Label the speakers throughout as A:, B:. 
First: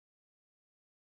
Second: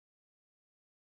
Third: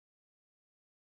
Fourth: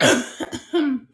A: oh,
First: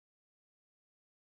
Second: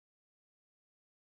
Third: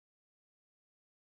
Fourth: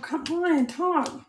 A: come on, talk.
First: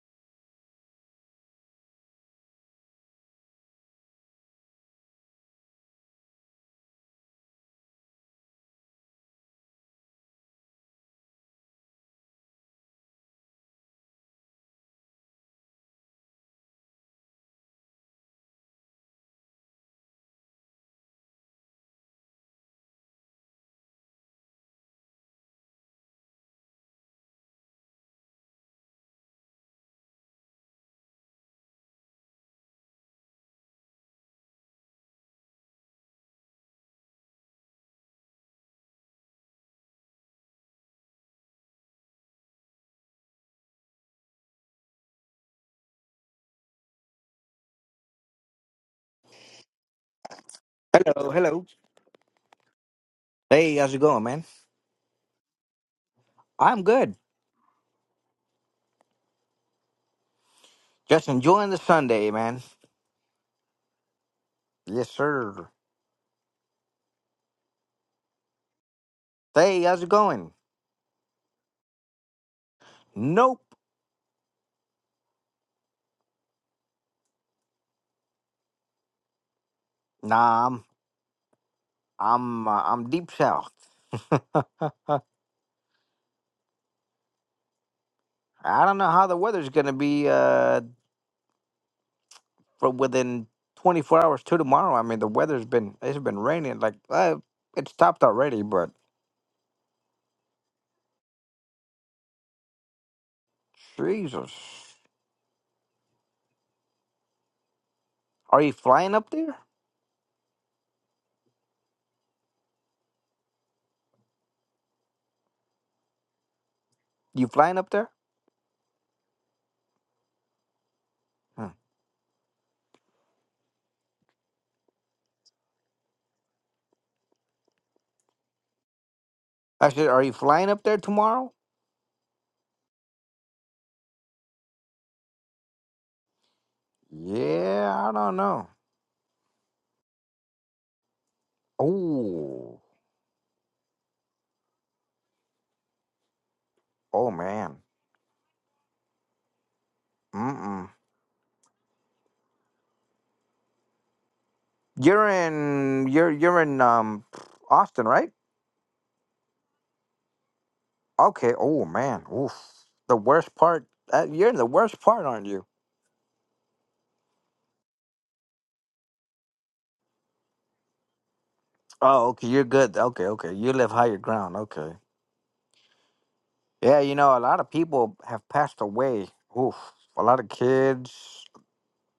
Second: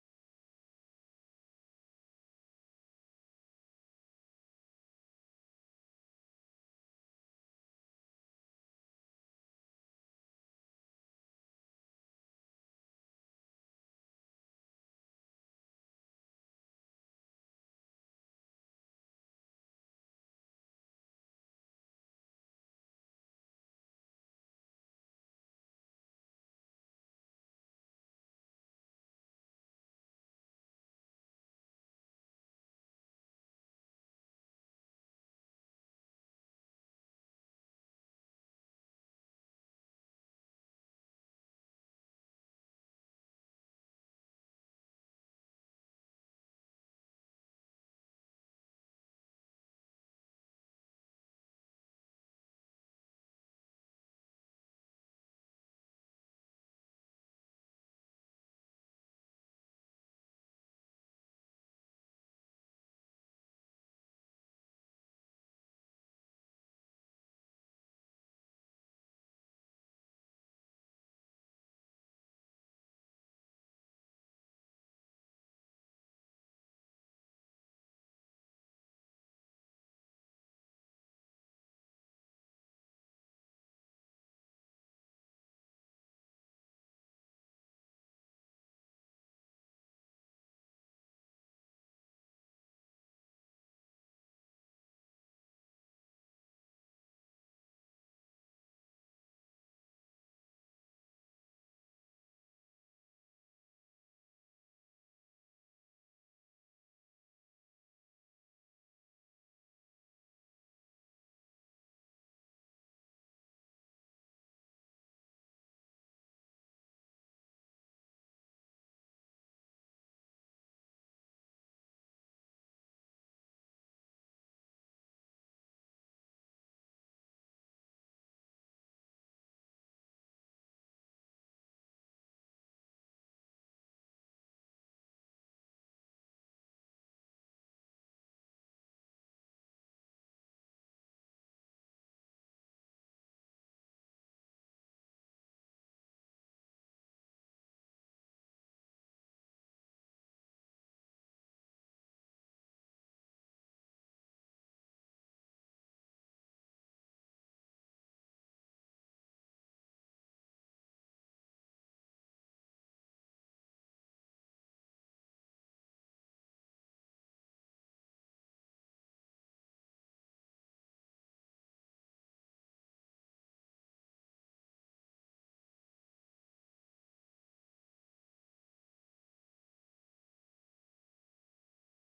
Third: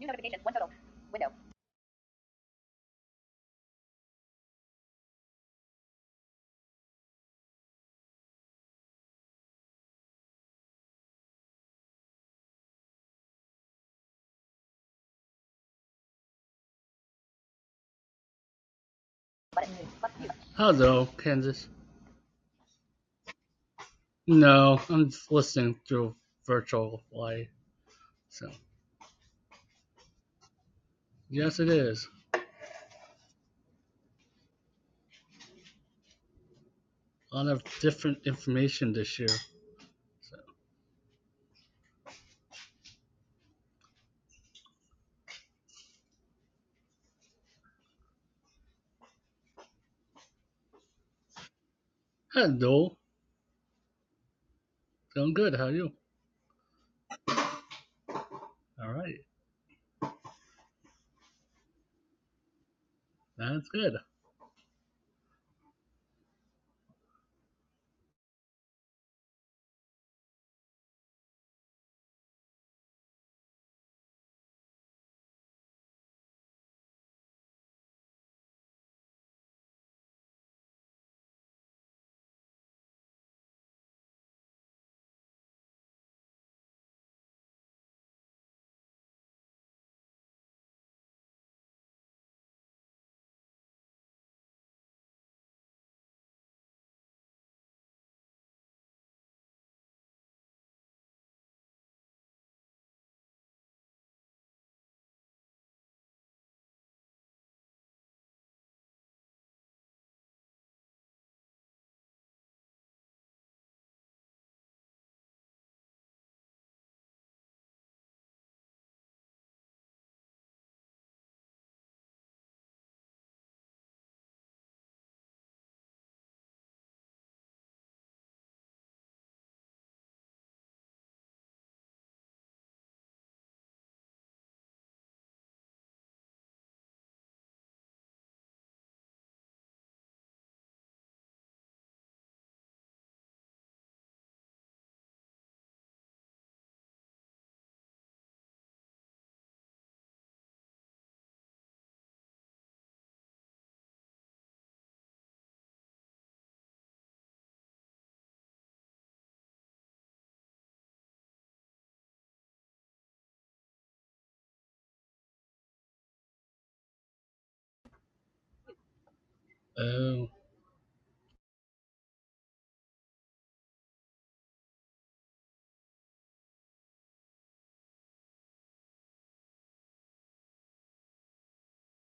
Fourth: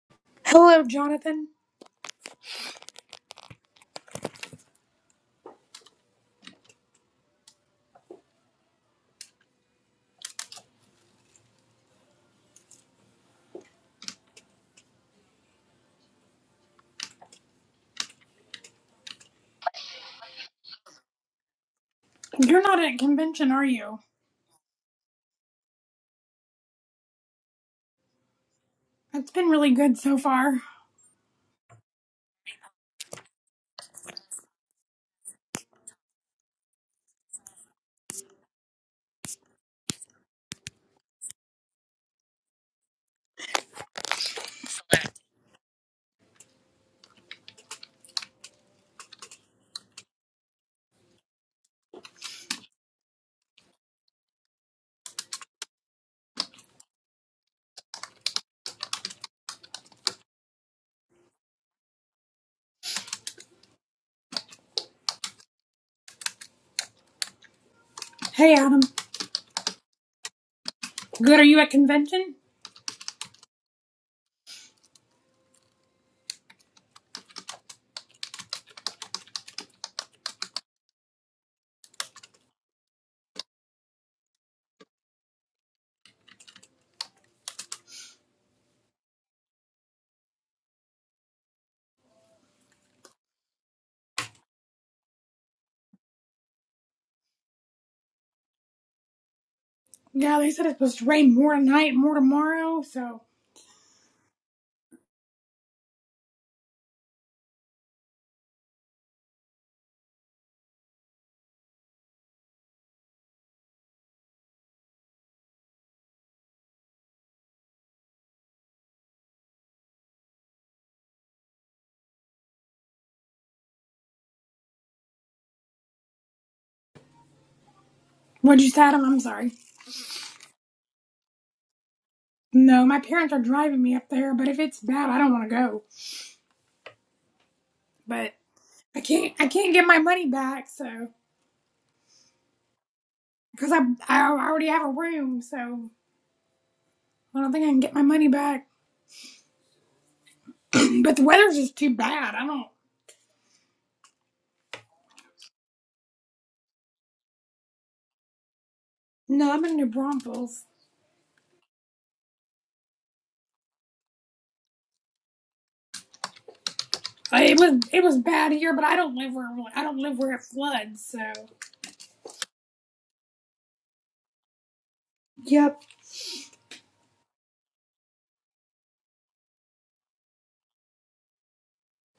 B: New notifications. One total.
A: Hello,
B: Window.
A: Jonathan.
B: Button. Hello, Kansas.
A: You're not at convention, are you?
B: No, I'm just listening through virtual light. So
A: It's been really good so far.
B: yes, it is a lot of different information this year. So
C: Hello, hello.
B: hello,
C: Hey, how's it going, man?
B: doing good. How are you?
C: I'm good.
B: All right,
C: Just enjoying the Sunday, man.
B: that's good.
C: Yes, sir.
A: Hey, Adam.
C: Hey, how's it going?
A: Good, are you at convention?
C: Nope. Nah, I'm I'm uh, I'm deep south. I don't know how the weather's gonna be uh for within 24 hours to tomorrow. I mean, the weather's been it's been raining like uh, it stopped already, but
A: Yeah, they said it's supposed to rain more tonight, more tomorrow, so.
C: Jesus, are you flying up there? You flying up there? Hmm.
A: What'd you say, Adam? I'm sorry.
C: I said, are you flying up there tomorrow?
A: No, my parents are driving me up there, but if it's bad, I don't want to go.
C: Yeah, I
A: But
C: don't know.
A: I can't, I can't get my money back, so.
C: Oh.
A: Because I, I already have a room, so
C: Oh
A: I don't think I
C: man.
A: can get my money back.
C: Mm-mm.
A: But the weather's just too bad. I don't.
C: You're in you're you're in um Austin, right?
A: No, I'm in New Braunfels.
C: Okay. Oh man. Oof. The worst part. Uh, you're in the worst part, aren't you?
A: I- It was it was bad here, but I don't live where I don't live
B: Um,
A: where it floods. So.
C: Oh, okay. You're good. Okay, okay. You live higher ground. Okay.
A: Yep.
C: Yeah, you know, a lot of people have passed away. Oof. A lot of kids.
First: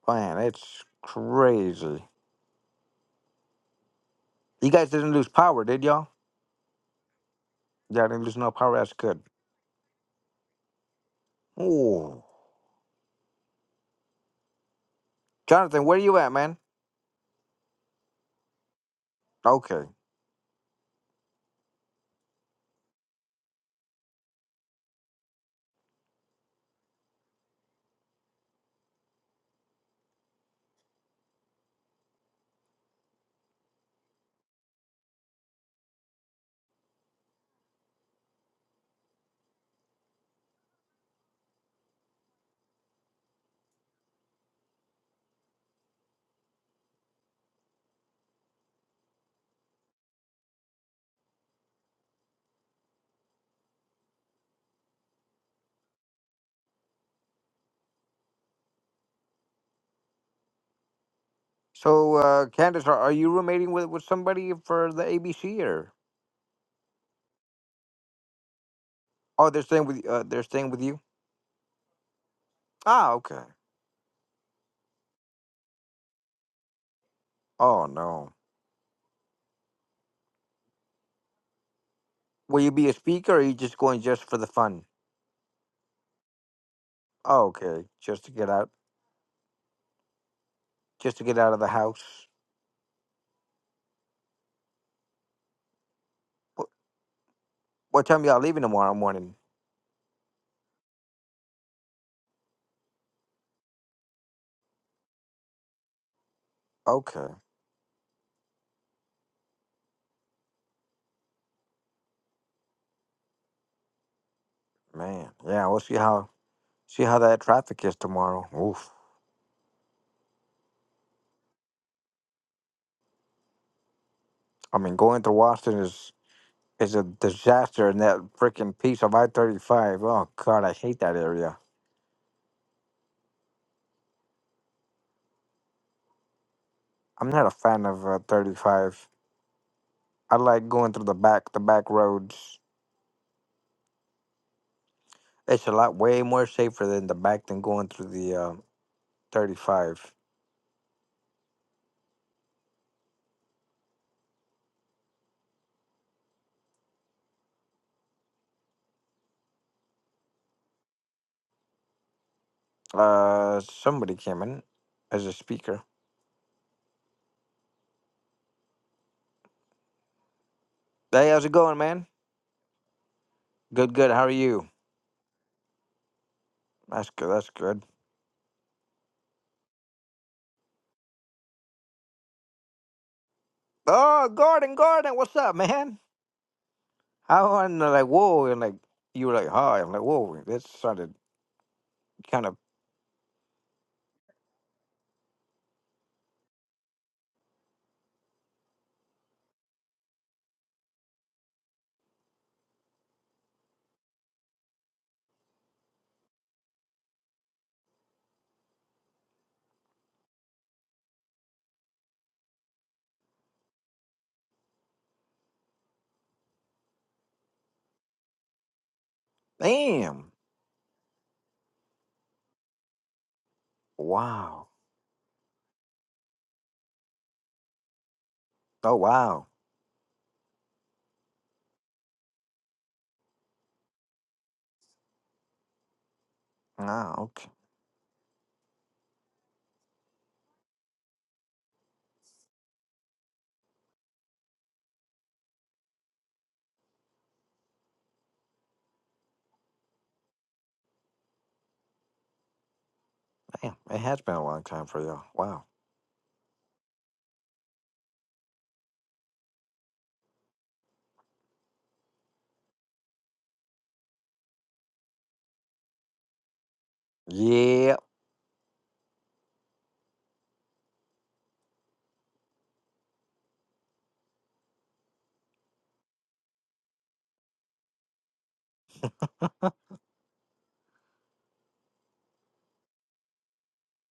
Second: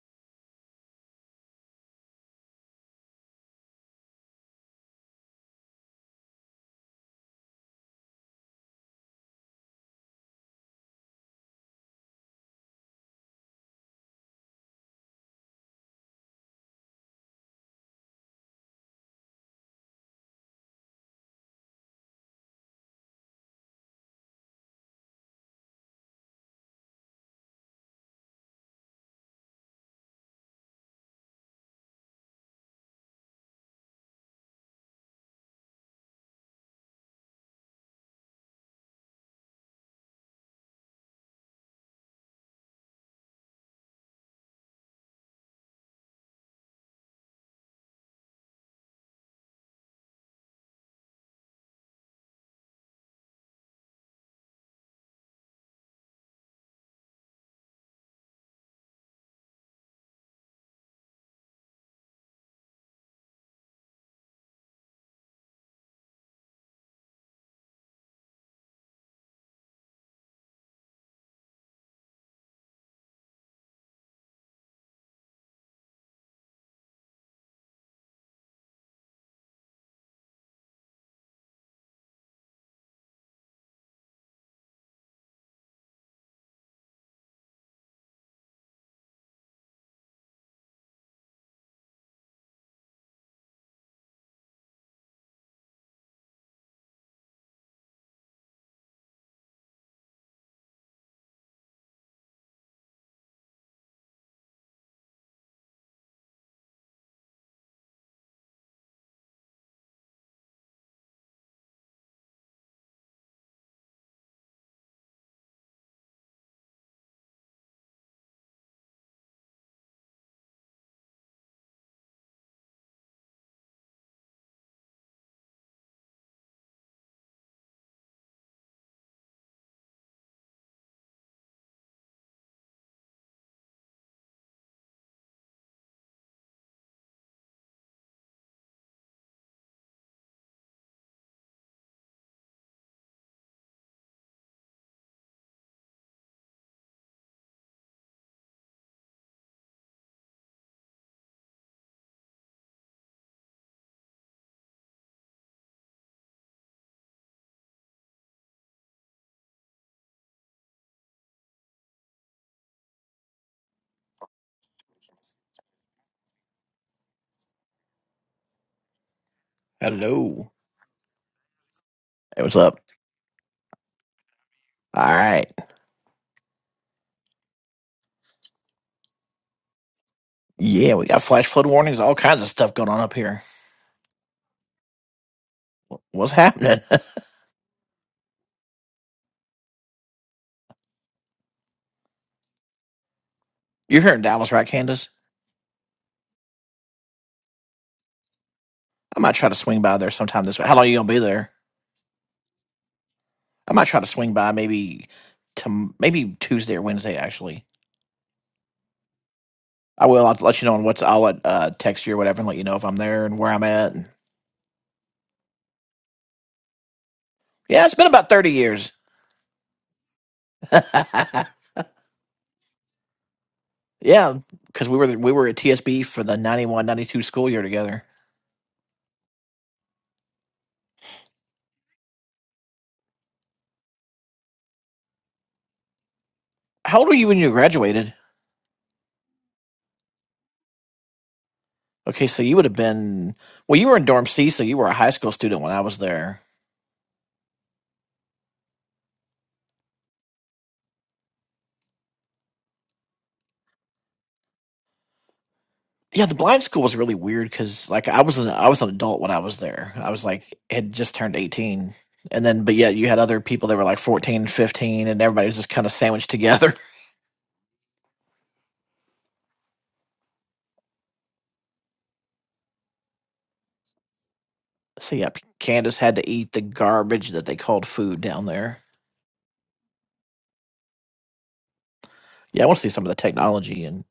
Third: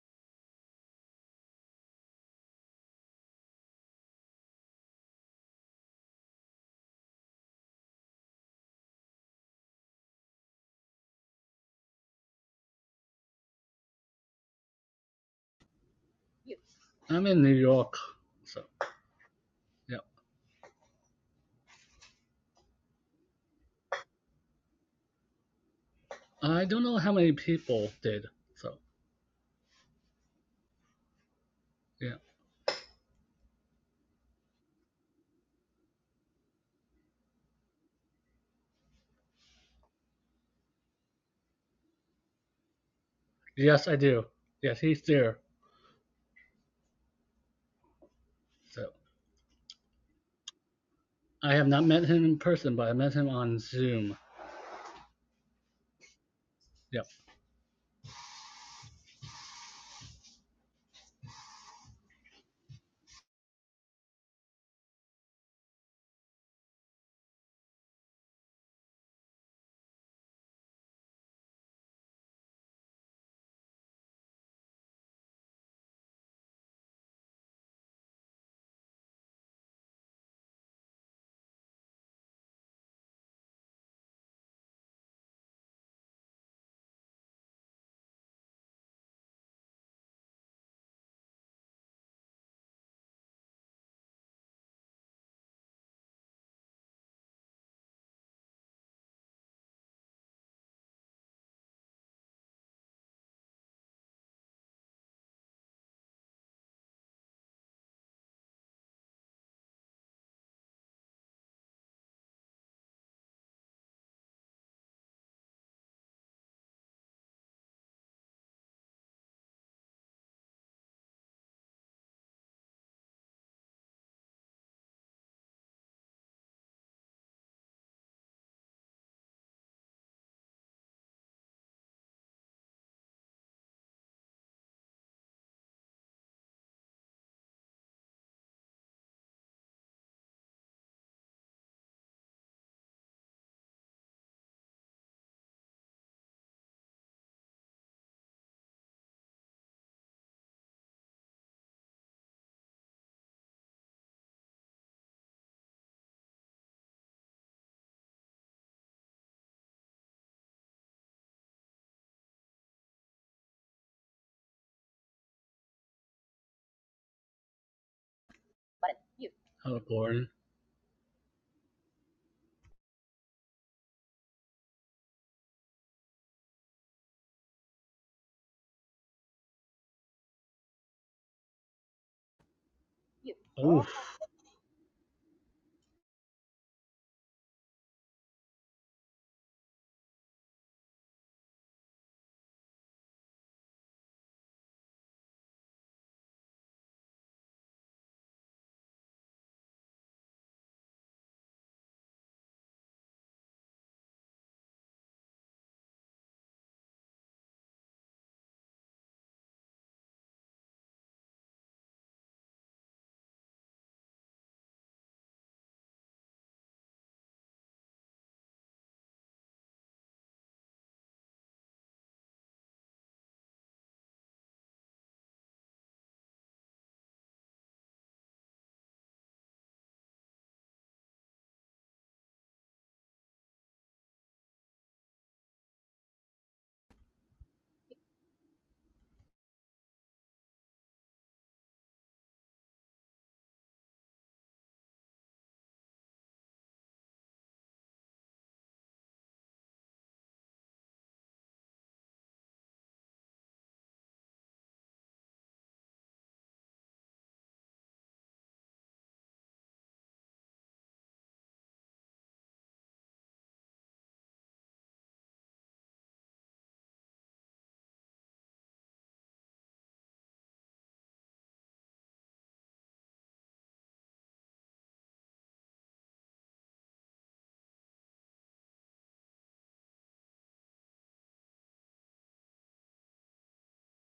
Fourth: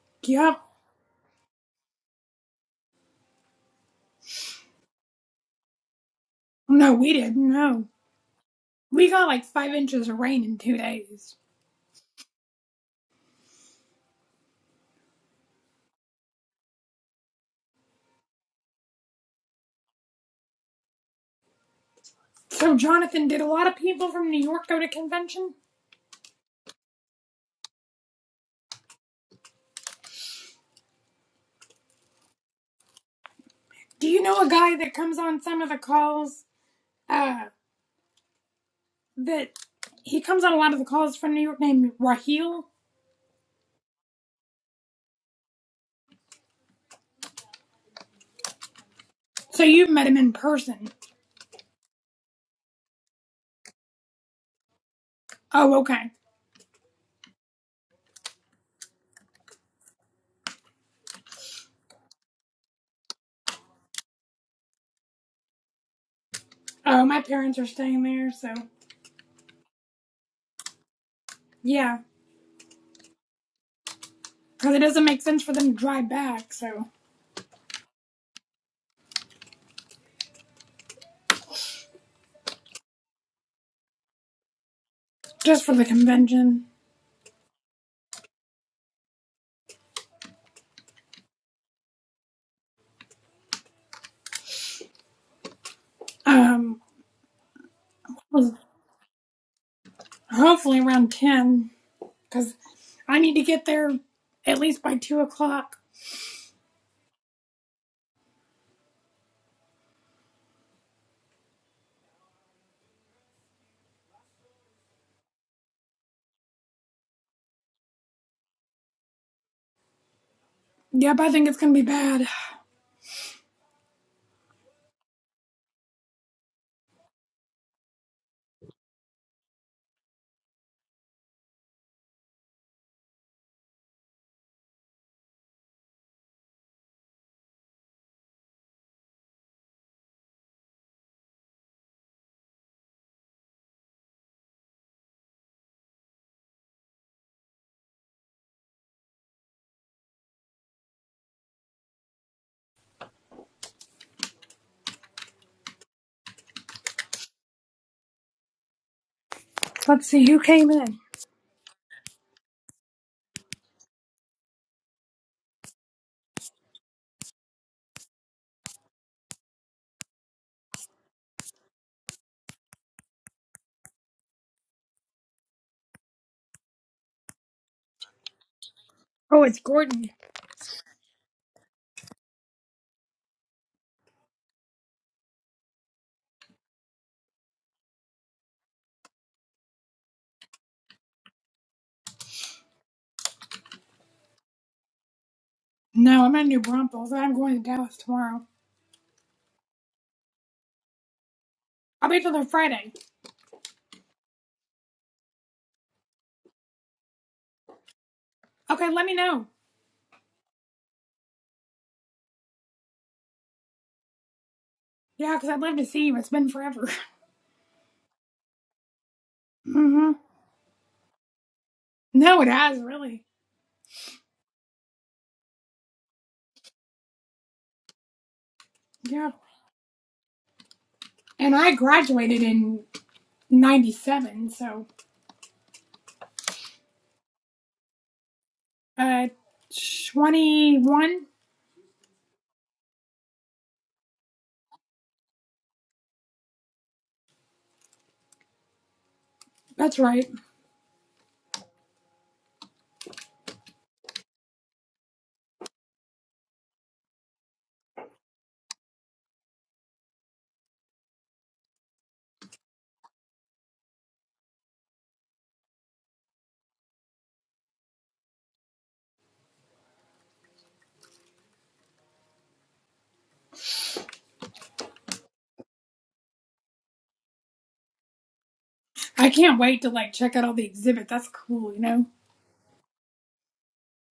C: Man,
A: Yep.
C: it's crazy. You guys didn't lose power, did y'all?
A: No, we didn't. No,
C: Yeah, I didn't lose no power. That's
A: we
C: good.
A: got like five inches of rain in two days.
C: Ooh. Jonathan, where you at,
B: You.
C: man?
B: I'm in New York. So
C: Okay.
B: yeah,
A: So Jonathan, did a lot of people from New York go to convention?
B: I don't know how many people did. So yeah,
A: Do you know a guy that comes on some of the calls? Uh, that he comes on a lot of the calls from New York named Raheel.
B: yes, I do. Yes, he's there. So
A: So you've met him in person.
B: I have not met him in person, but I met him on Zoom.
A: Oh, okay.
B: Yeah.
C: So, uh, Candace, are, are you roommating with, with somebody for the ABC or?
A: Oh, my parents are staying there, so
C: Oh, they're staying with uh, they're staying with you.
A: yeah.
C: Ah, okay.
A: because it doesn't make sense for them to drive back. So
C: Oh no. Will you be a speaker, or are you just going just for the fun?
A: just for the convention,
C: Oh, okay, just to get out, just to get out of the house. What,
A: um,
C: what time y'all
A: well,
C: leaving tomorrow morning?
A: hopefully around ten, because I need to get there at least by two o'clock.
C: Okay, man. Yeah, we'll see how see how that traffic is tomorrow. Oof.
A: Yep, I think it's gonna be bad.
C: I mean, going through Washington is is a disaster, and that freaking piece of I thirty five. Oh God, I hate that area. I'm not a fan of uh, 35. I like going through the back, the back roads. It's a lot way more safer than the back than going through the uh, 35.
A: Let's see who came in.
C: Uh, somebody came in as a speaker.
B: Oh, Gordon.
D: Hello.
C: Hey, how's it going, man?
D: Hey, what's up?
C: Good, good. How are you?
D: All right.
C: That's good. That's good.
A: Oh, it's Gordon.
D: Yeah, we got flash flood warnings, all kinds of stuff going on up
B: You.
D: here.
B: Oof.
C: Oh, Gordon, Gordon, what's up, man?
D: What's happening?
C: How and they like, whoa, and like you were like, hi. I'm like, whoa, that sounded kind of
D: You're here in Dallas, right, Candace?
A: No, I'm at New Braunfels. I'm going to Dallas tomorrow.
D: I might try to swing by there sometime this week. How long you gonna be there?
A: I'll be till there Friday.
D: I might try to swing by maybe to maybe Tuesday or Wednesday. Actually,
A: Okay, let me know.
D: I will. I'll let you know on what's. I'll let, uh, text you or whatever and let you know if I'm there and where I'm at. And,
A: Yeah, because 'cause I'd love to see you. It's been forever.
D: yeah, it's been about thirty years.
A: mm hmm
C: damn.
A: No, it has really.
D: yeah,
C: Wow.
D: because we were we were at TSB for the ninety one ninety two school year together.
C: Oh
A: Yeah,
C: wow.
A: and I graduated in '97, so.
D: How old
C: Ah,
D: were you when
C: okay.
D: you graduated?
A: Uh, 21?
D: Okay, so you would have been well. You were in dorm C, so you were a high school student when I was there.
A: That's right.
C: Damn, it has been a long time for y'all. Wow.
D: Yeah, the blind school was really weird because like I was an I was an adult when I was there. I was like had just turned eighteen, and then but yeah, you had other people that were like 14 and 15, and everybody was just kind of sandwiched together.
C: Yeah.
D: So yeah, Candace had to eat the garbage that they called food down there.
A: I can't wait to like check out all the exhibits. That's cool, you know?
D: Yeah, I want to see some of the technology and.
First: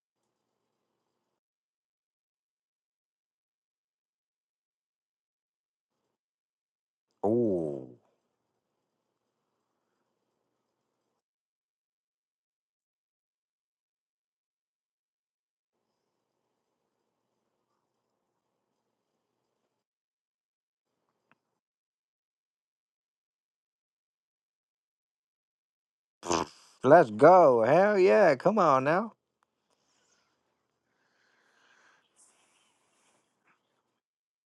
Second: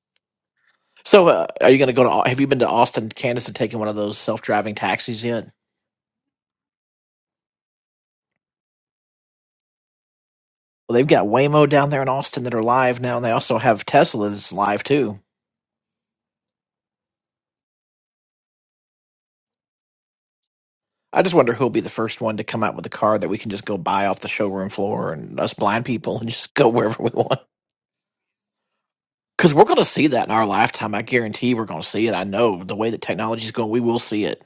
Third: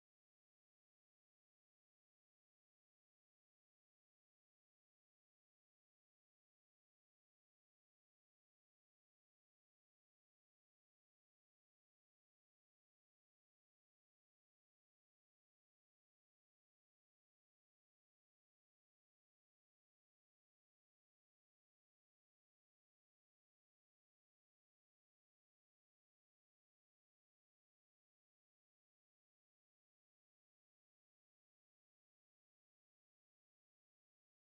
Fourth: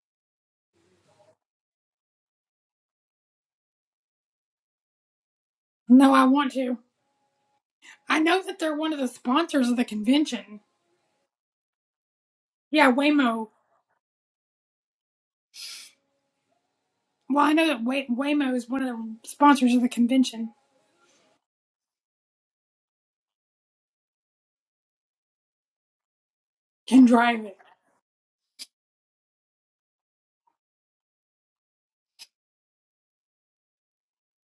D: So, uh, are you going to go to? Au- Have you been to Austin, Candace, and taken one of those self-driving taxis yet?
A: No, I want to.
C: Oh.
A: I know that they're one of the sponsors of the convention.
D: Well, they've got Waymo down there in Austin that are
A: Yeah,
D: live now, and they
A: Waymo.
D: also have Teslas live too.
A: Well, I know that Way- Waymo is one of the sponsors of the convention.
D: I just wonder who'll be the first one to come out with a car that we can just go buy off the showroom floor and us blind people and just go wherever
A: Can
C: Let's
D: we want.
A: drive it.
C: go. Hell yeah. Come on now.
D: Because we're going to see that in our lifetime. I guarantee we're going to see it. I know the way that technology is going, we will see it.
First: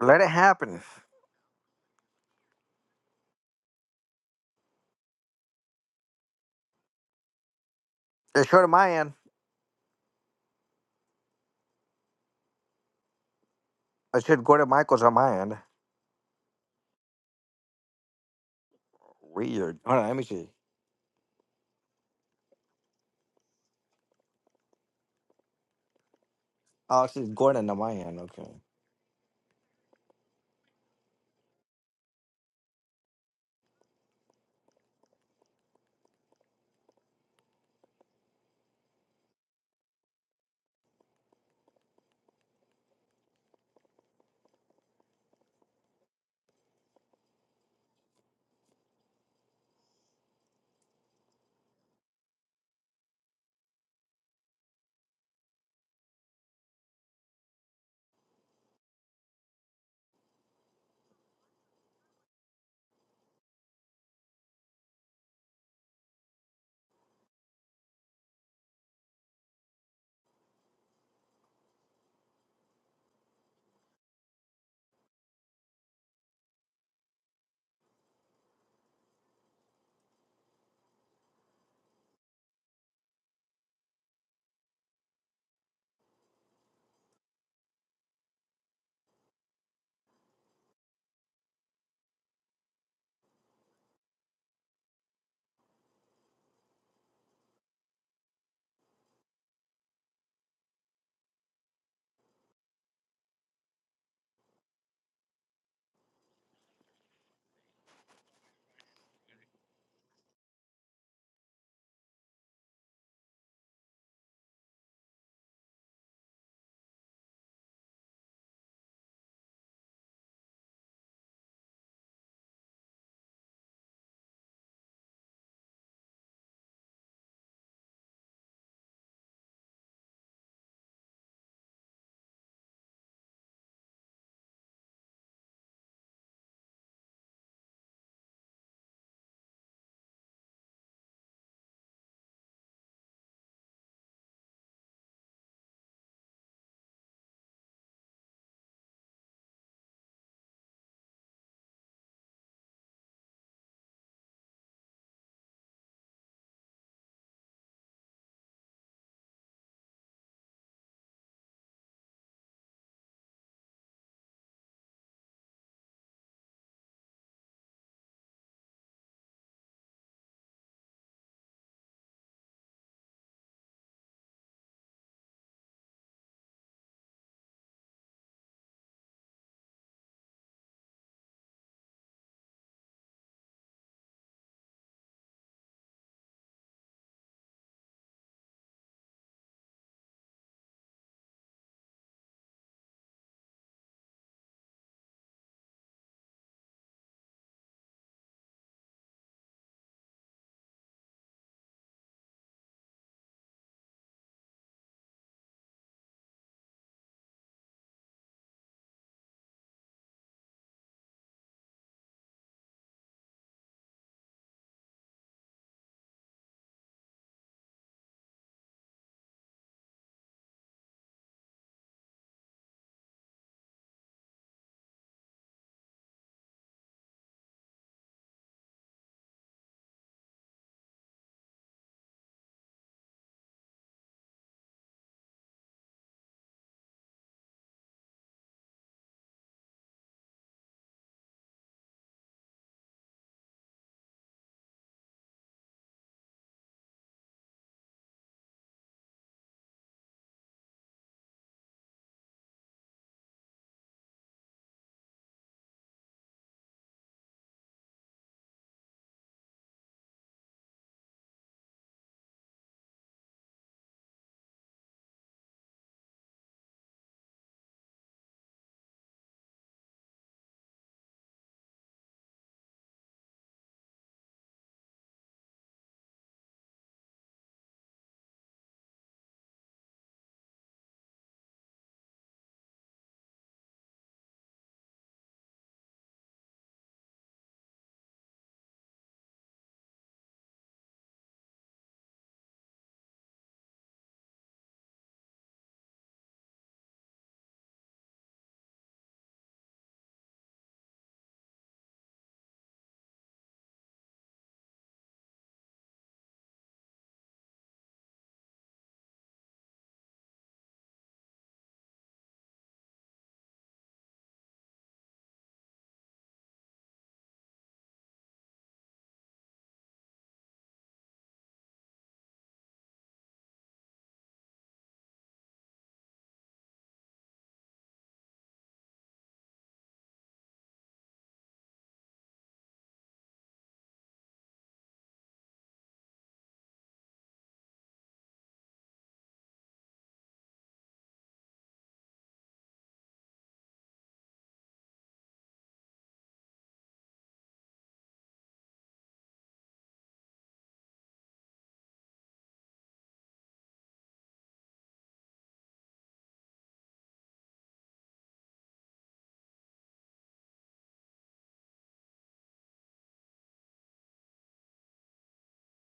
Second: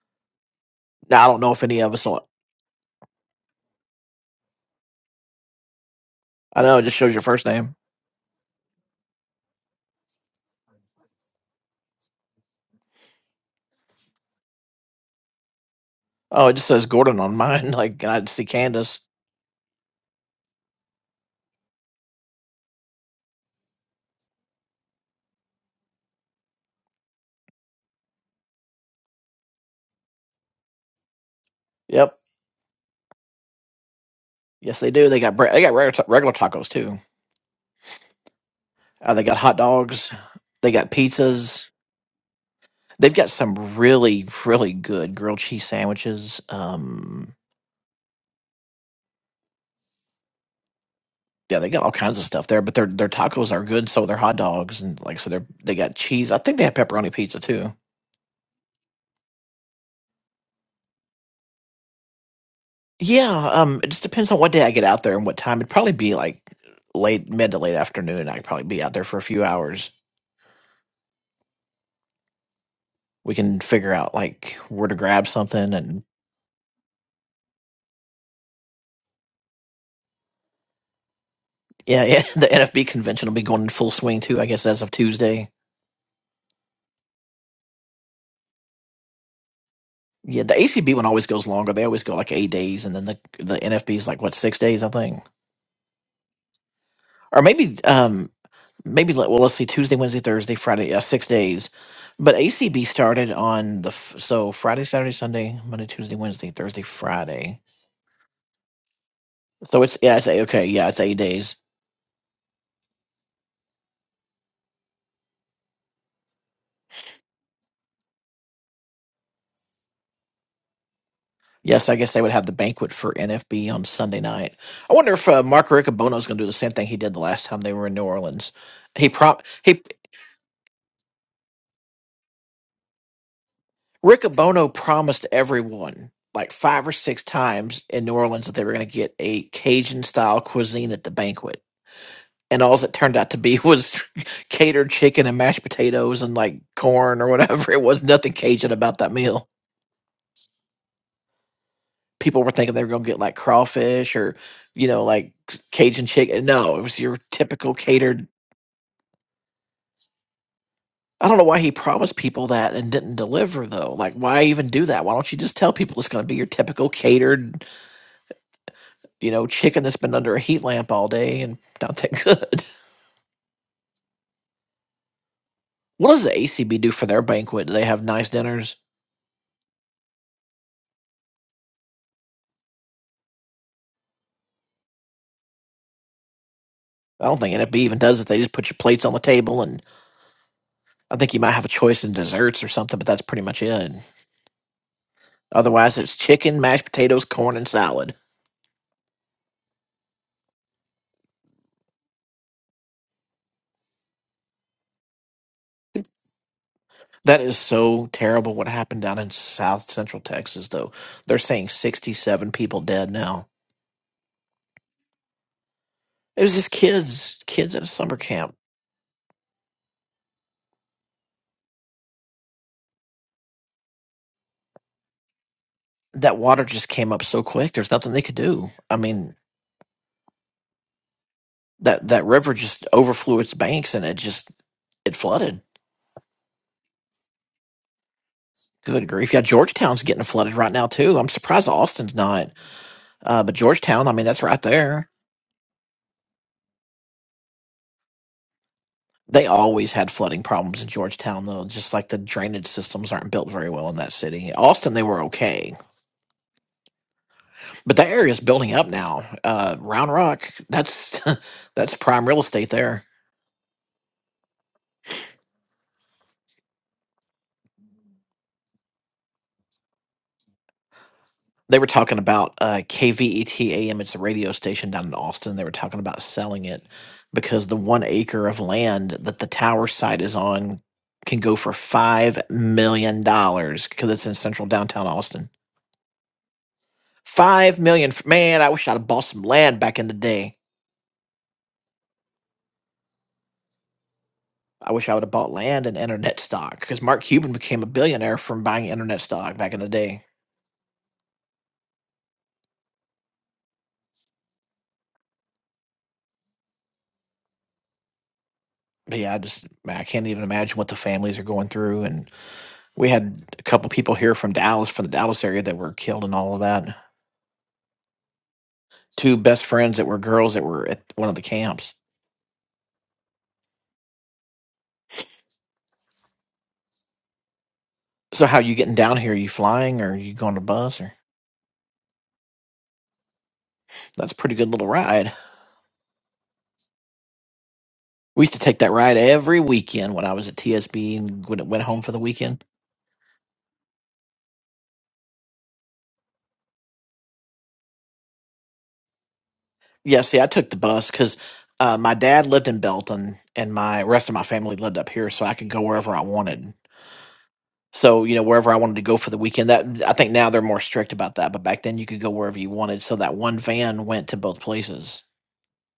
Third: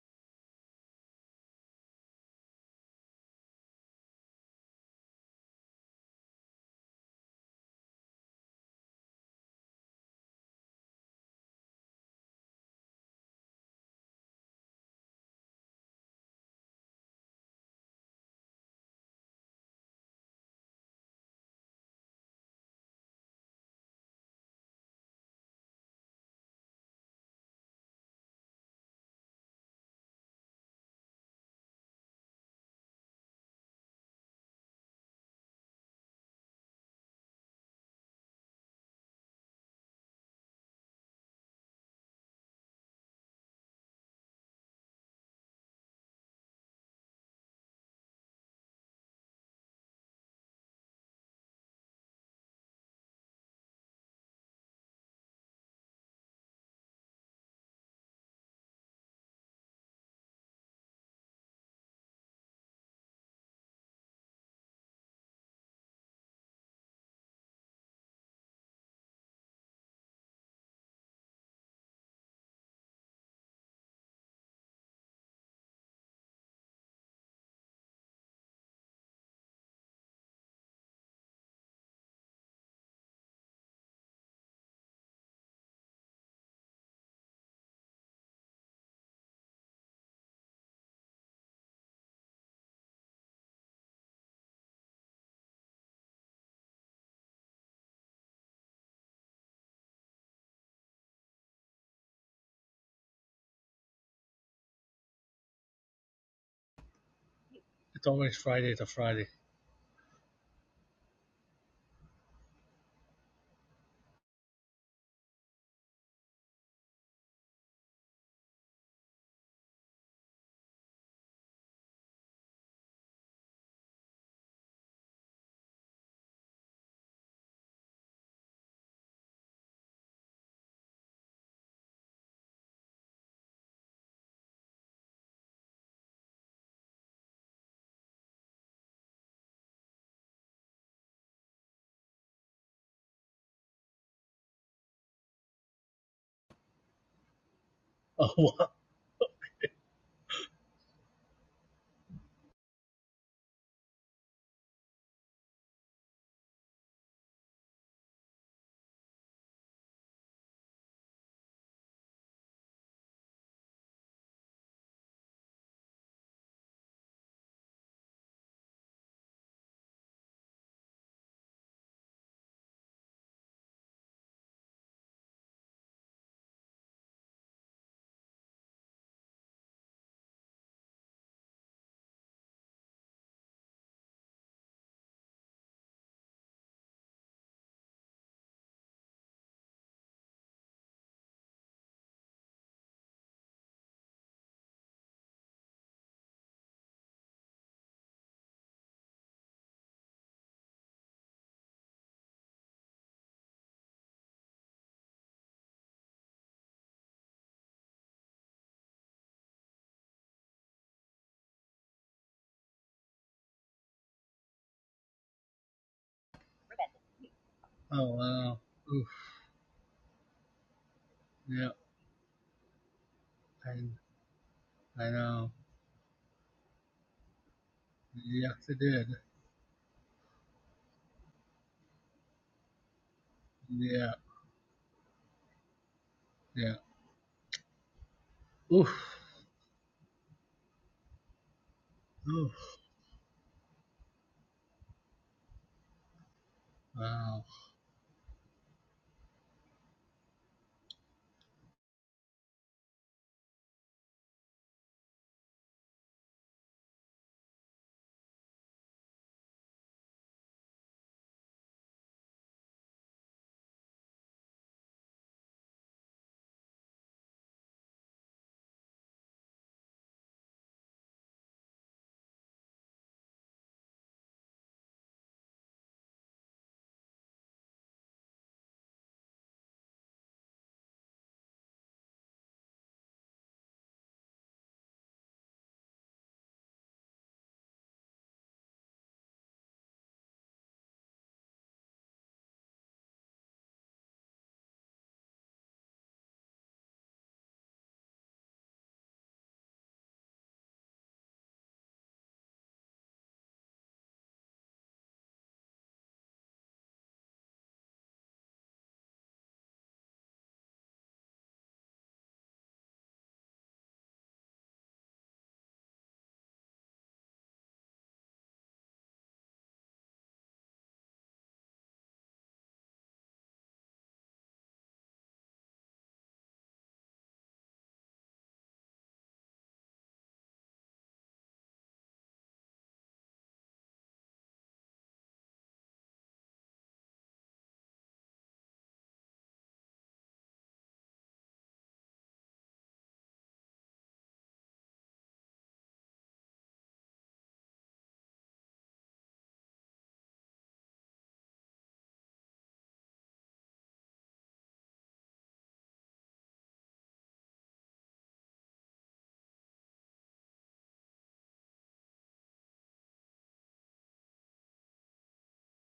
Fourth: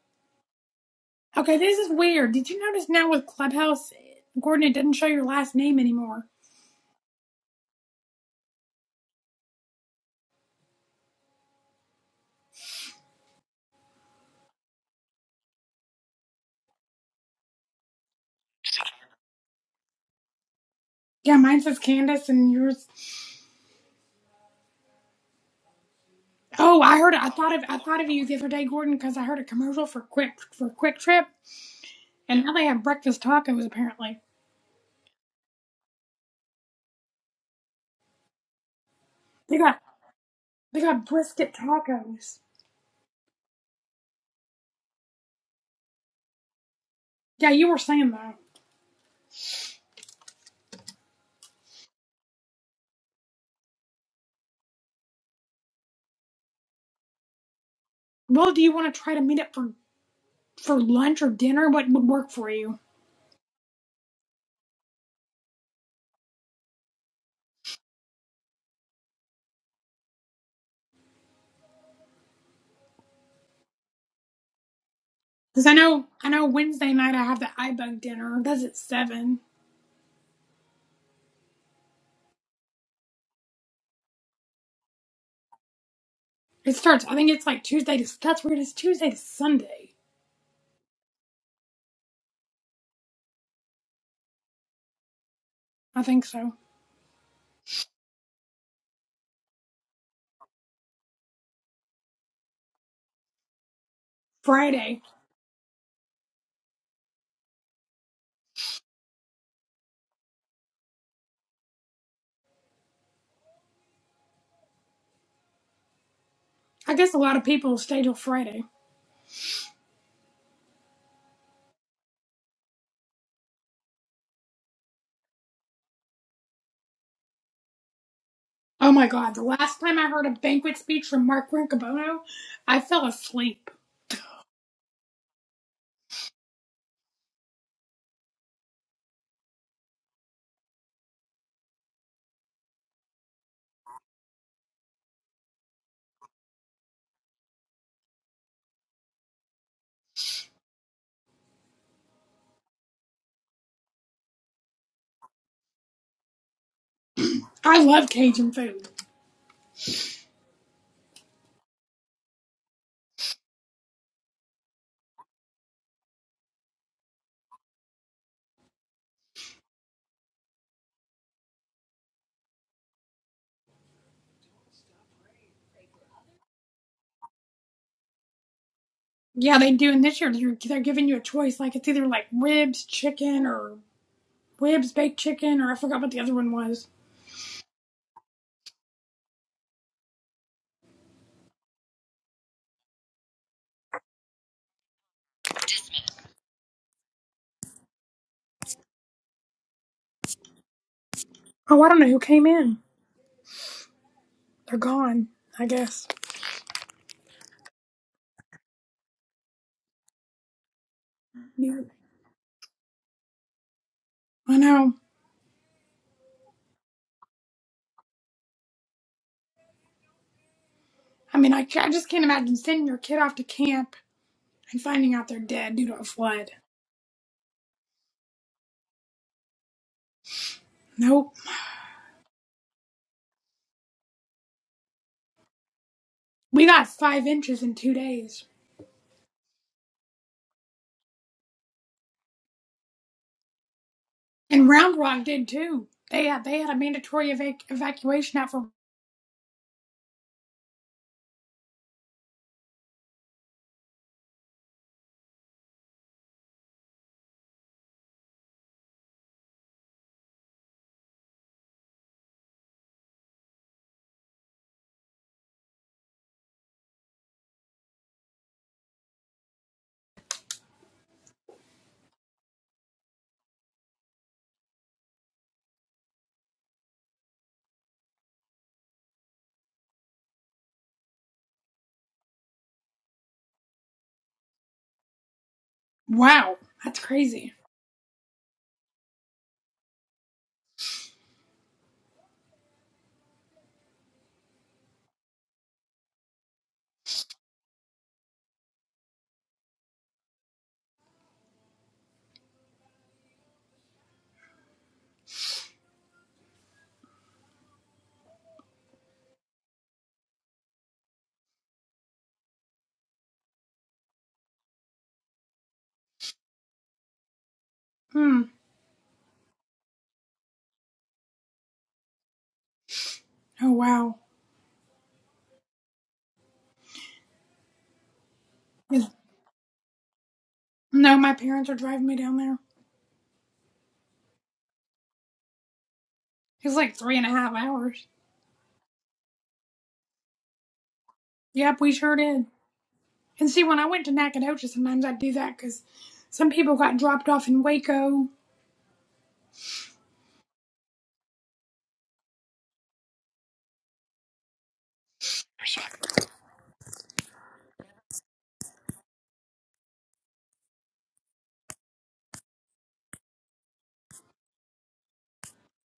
C: Let it happen.
D: Now, I don't know
A: Okay,
D: if
A: this
D: any
A: is
D: of us will.
A: weird. Did you notice now with Clubhouse, Gordon, it doesn't show your last name anymore.
D: I know it just shows your first name.
C: It's short of my end. It should Gordon Michaels on my end.
D: Oh, it just says Gordon on mine. Like, and I just see Candace.
C: Weird. Hold on, let me see.
A: Yeah, mine says Candace and yours. Oh, I
C: Oh,
A: heard. I
C: she's
A: thought of.
C: Gordon on
A: I
C: my
A: thought of
C: end.
A: you the other
C: Okay.
A: day, Gordon, because I heard a commercial for Quick for Quick Trip,
D: Yep.
A: And now they have breakfast tacos apparently.
D: Yes, they do. They got bre- they got regular, ta- regular tacos too. Uh, they got
A: They
D: hot
A: got
D: dogs. They
A: they
D: got
A: got brisket
D: pizzas.
A: tacos.
D: They've got some really, really good grilled cheese sandwiches. Um,
A: Yeah, you were saying though.
D: yeah, they got all kinds of stuff there, but their their tacos are good. So are their hot dogs and like so they're they got cheese. I think they have pepperoni pizza too.
A: Well, do you want to try to meet up for for lunch or dinner? What would work for you?
D: Yeah, um, it just depends on what day I get out there and what time. It'd probably be like late mid to late afternoon. I'd probably be out there for a few hours. We can figure out like where to grab
A: Because I
D: something and
A: know I know Wednesday night I have the iBug dinner. That's at seven.
D: yeah, yeah. The NFB convention will be going in full swing too. I guess as of Tuesday.
A: It starts. I think it's like Tuesday to. That's weird. It's Tuesday to Sunday.
D: Yeah, the ACB one always goes longer. They always go like eight days, and then the the NFB is like what six days, I think,
A: I think so.
D: or maybe um maybe like well let's see Tuesday, Wednesday, Thursday, Friday, yeah, six days. But ACB started on the f- so Friday,
A: Friday.
D: Saturday, Sunday, Monday, Tuesday, Wednesday, Thursday, Friday.
B: It's always Friday to Friday.
D: So it's yeah, it's eight, okay, yeah, it's eight days.
A: I guess a lot of people stay till Friday.
D: Yes, I guess they would have the banquet for NFB on Sunday night. I wonder if uh, Mark Riccobono is going to do the same thing he did the last time they were in New Orleans.
A: Oh my
D: He
A: God! The
D: prop
A: last
D: he
A: time I heard a banquet speech from Mark Rincobono, I fell asleep.
D: Riccobono promised everyone like five or six times in New Orleans that they were going to get a Cajun style cuisine at the banquet. And all it turned out to be was catered chicken and mashed potatoes and like corn or whatever. It was
B: Oh,
D: nothing
B: wow.
D: Cajun about that meal. People were thinking they were going to get like crawfish or, you know, like Cajun chicken. No, it was your typical
A: I love
D: catered.
A: Cajun food.
D: I don't know why he promised people that and didn't deliver though. Like, why even do that? Why don't you just tell people it's going to be your typical catered you know, chicken that's been under a heat lamp all day and not that good. What does the ACB do for their banquet? Do they have nice dinners?
A: Yeah, they do. And this year they're, they're giving you a choice. Like it's either like ribs, chicken, or ribs, baked chicken, or I forgot what the other one was.
D: I don't think NFB even does it. They just put your plates on the table, and I think you might have a choice in desserts or something, but that's pretty much it. Otherwise, it's chicken, mashed potatoes, corn, and salad.
A: Oh, I don't know who came in. They're gone, I guess.
D: That is so terrible what happened down in South Central Texas, though. They're saying
A: Yeah.
D: 67 people dead now.
A: I know.
D: It was just kids, kids at a
B: Oh,
D: summer camp.
B: wow. Oof.
A: I mean, I,
B: Yeah.
A: ca- I just can't imagine sending your kid off to
B: I,
A: camp and
B: I
A: finding out they're
B: know.
A: dead due to a
D: That
A: flood.
D: water just came up so quick, there's nothing they could
B: Yes,
D: do.
B: it
D: I
B: did.
D: mean,
A: Nope.
D: that that river just overflew its banks and
B: Yeah.
D: it just it flooded.
A: We
B: Yeah.
A: got five inches in two days.
D: Good
B: Oof.
D: grief! Yeah, Georgetown's getting flooded right now too. I'm surprised Austin's not,
B: Oof.
D: uh, but Georgetown, I mean, that's right
A: And Round
D: there.
A: Rock did too. They had, they had a mandatory
B: Wow.
A: evac- evacuation out for.
D: They always had flooding problems in Georgetown, though. Just like the drainage systems aren't built very well in that city. Austin, they were okay, but that area's building up now. Uh, Round Rock, that's that's prime real estate there. They were talking about uh, KVET It's a radio station down in Austin. They were talking about selling it because the one acre of land that the tower site is on can go for five million dollars because it's in central downtown Austin.
A: Wow. That's crazy.
D: Five million, f- man! I wish I'd have bought some land back in the day. I wish I would have bought land and internet stock because Mark Cuban became a billionaire from buying internet stock back in the day. But yeah, I just I can't even imagine what the families are going through and We had a couple people here from Dallas, from the Dallas area, that were killed and all of that.
A: Hmm.
D: Two best friends that were girls that were at one of the camps.
A: Oh, wow.
D: So, how you getting
A: Is-
D: down here? Are you flying or are you going to bus? Or
A: No, my parents are driving me down there.
D: that's a pretty good little ride.
A: It was like three and a half hours.
D: We used to take that ride every weekend when I was at TSB and when it
A: Yep,
D: went
A: we
D: home for
A: sure
D: the
A: did.
D: weekend.
A: And see, when I went to Nacogdoches, sometimes I'd do that because some people got dropped off in Waco.
D: Yeah, see, I took the bus because uh, my dad lived in Belton and my rest of my family lived up here, so I could go wherever I wanted. So, you know, wherever I wanted to go for the weekend, that I think now they're more strict about that, but back then you could go wherever you wanted. So that one van went to both places.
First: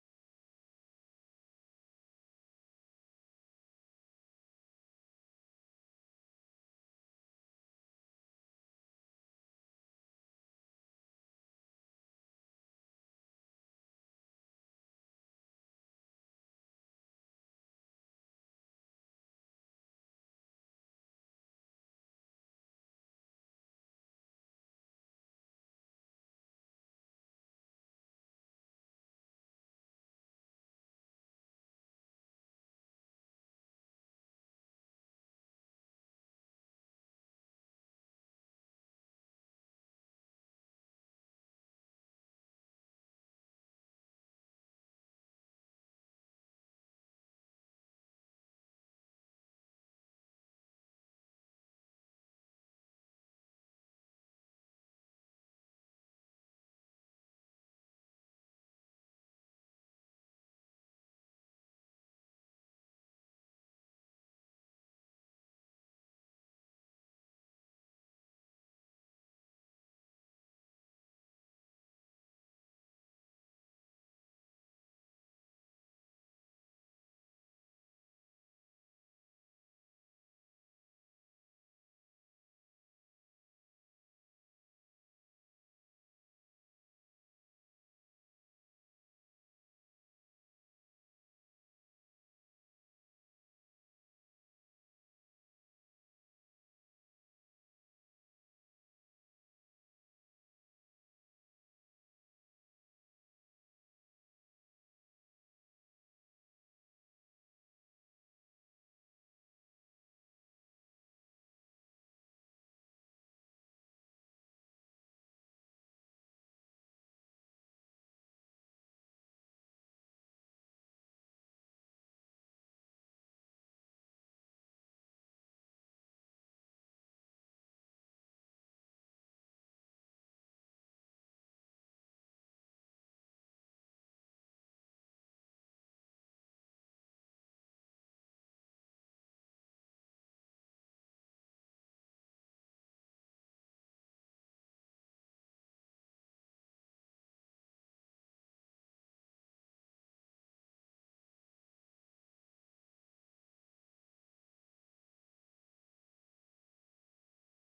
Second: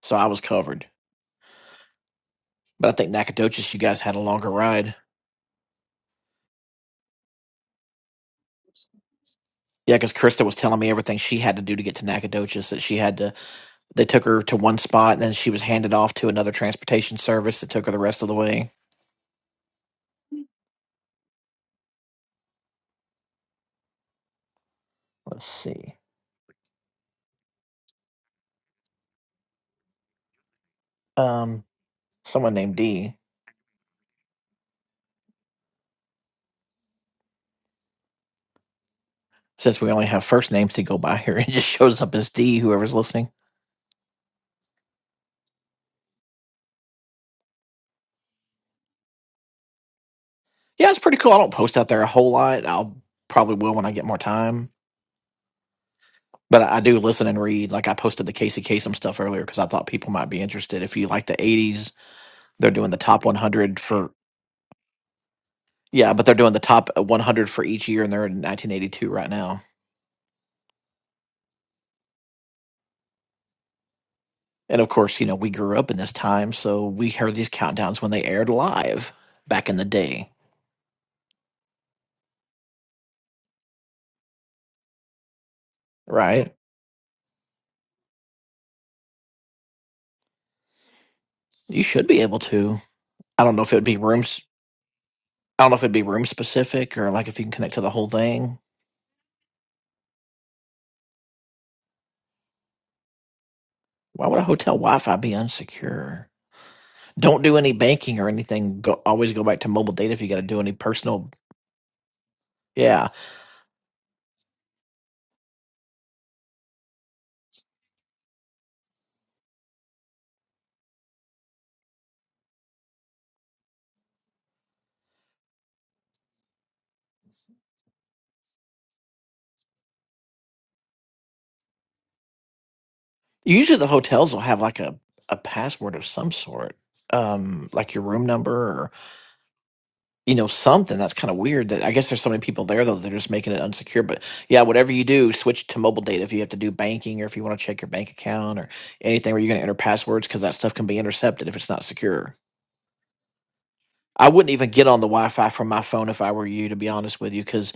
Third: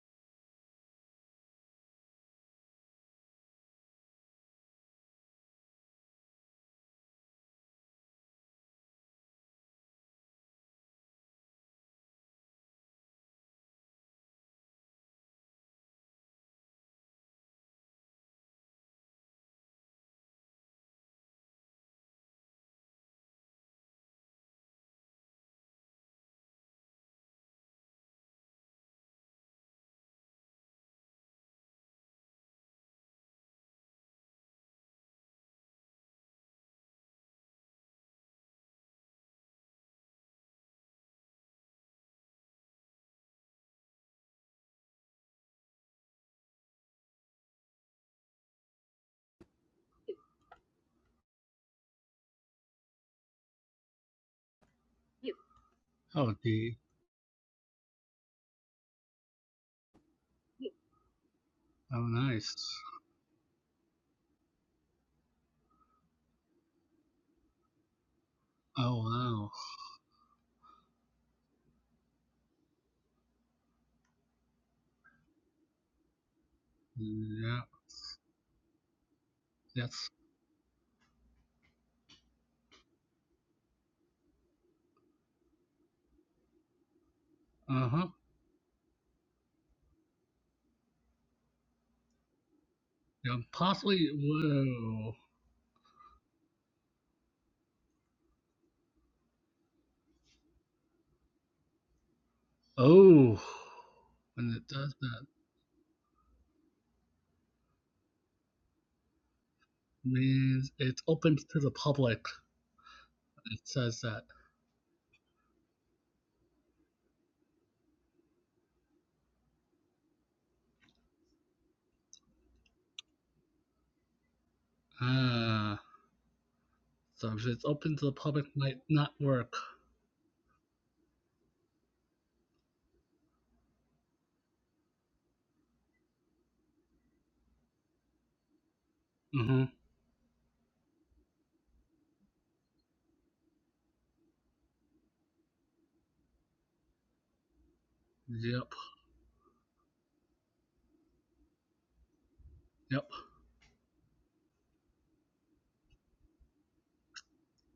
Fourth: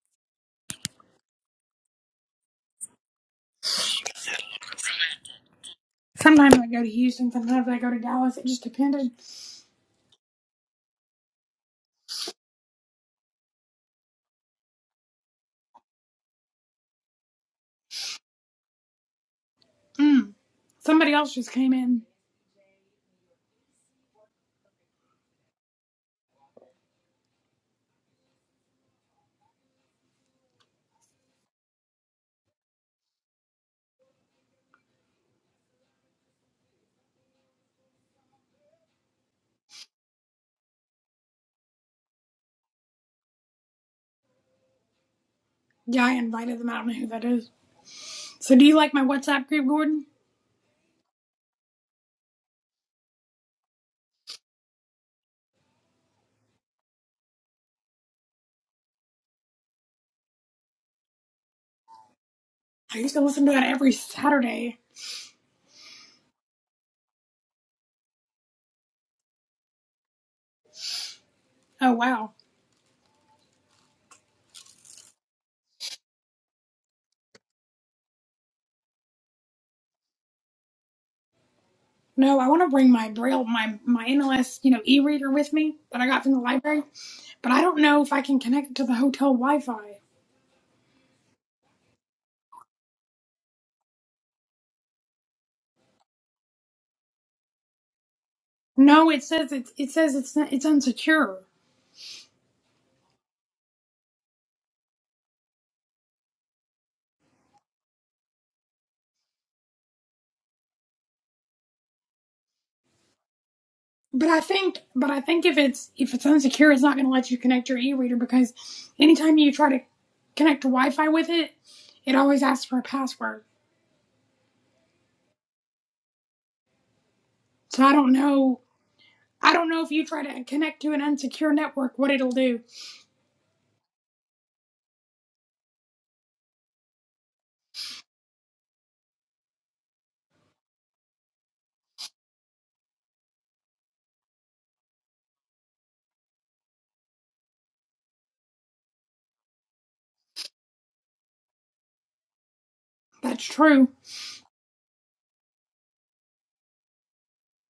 D: So I was covered. But I think Nacogdoches, you guys had a longer ride.
A: Sometimes I go to Houston, sometimes I go to Dallas. It just depended.
D: Yeah, because Krista was telling me everything she had to do to get to Nacogdoches, that she had to, they took her to one spot and then she was handed off to another transportation service that took her the rest of the way.
A: Mm. Somebody else just came in.
D: Let's see. Um, someone named D, since we only have first names to go by here, it just shows up as D, whoever's listening.
A: Yeah, I invited them. I don't know who that is. So, do you like my WhatsApp group, Gordon?
B: You.
D: Yeah, it's pretty cool. I don't post out there a whole lot. I'll probably will when I get more time.
B: You. Oh,
D: But I
B: D.
D: I do listen and read. Like I posted the Casey Kasem stuff earlier because I thought people might be
B: You.
D: interested. If you like the '80s,
B: Oh, nice.
D: they're doing the
A: I used to
D: top
A: listen to that
D: 100
A: every
D: for
A: Saturday.
D: yeah, but they're doing the top 100 for each year, and they're in
B: Oh,
D: 1982 right
B: wow.
D: now.
A: Oh wow.
D: And of course, you know we grew up in this time, so we heard these
B: Yeah.
D: countdowns when they aired live back in the
B: Yes.
D: day,
A: No, I want to bring my braille, my my NLS, you know, e-reader with me that I got from the
D: right?
A: library, but I don't
B: uh
A: know
B: huh.
A: if I can connect it to the hotel Wi-Fi.
D: You should be able to.
B: Yeah,
D: I don't know if it would be
B: possibly,
D: rooms.
B: whoa.
D: I don't know if it'd be room specific or like if you can connect to the whole thing
A: No, it says it. it says it's not, it's unsecure.
B: Oh.
D: Why would a
B: When it
D: hotel
B: does
D: Wi-Fi
B: that,
D: be unsecure? Don't do any banking or anything. Go, always go back to mobile data if you got to do
B: means
D: any
B: it's
D: personal.
B: open to the public.
D: Yeah,
B: It says that.
A: But I think but I think if it's if it's unsecure, it's not going to let you connect your e-reader because anytime you try to connect to Wi-Fi with it, it always asks for a password.
B: Ah. So it's
A: So I
B: open to
A: don't
B: the public
A: know.
B: might not
A: I
B: work.
A: don't know if you try to connect to an unsecure network, what it'll do.
D: usually the hotels will have like a a password of some sort, um, like your room number or
B: Mm-hmm.
D: you know something. That's kind of weird. That I guess there's so many people there though. They're just making it unsecure. But yeah, whatever you do, switch to mobile data if you have to do banking or if you want to check your bank account or
B: Yep.
D: anything where you're going to enter passwords because that stuff can be intercepted if it's not secure.
B: Yep.
A: That's true.
D: I wouldn't even get on the Wi-Fi from my phone if I were you, to be honest with you, because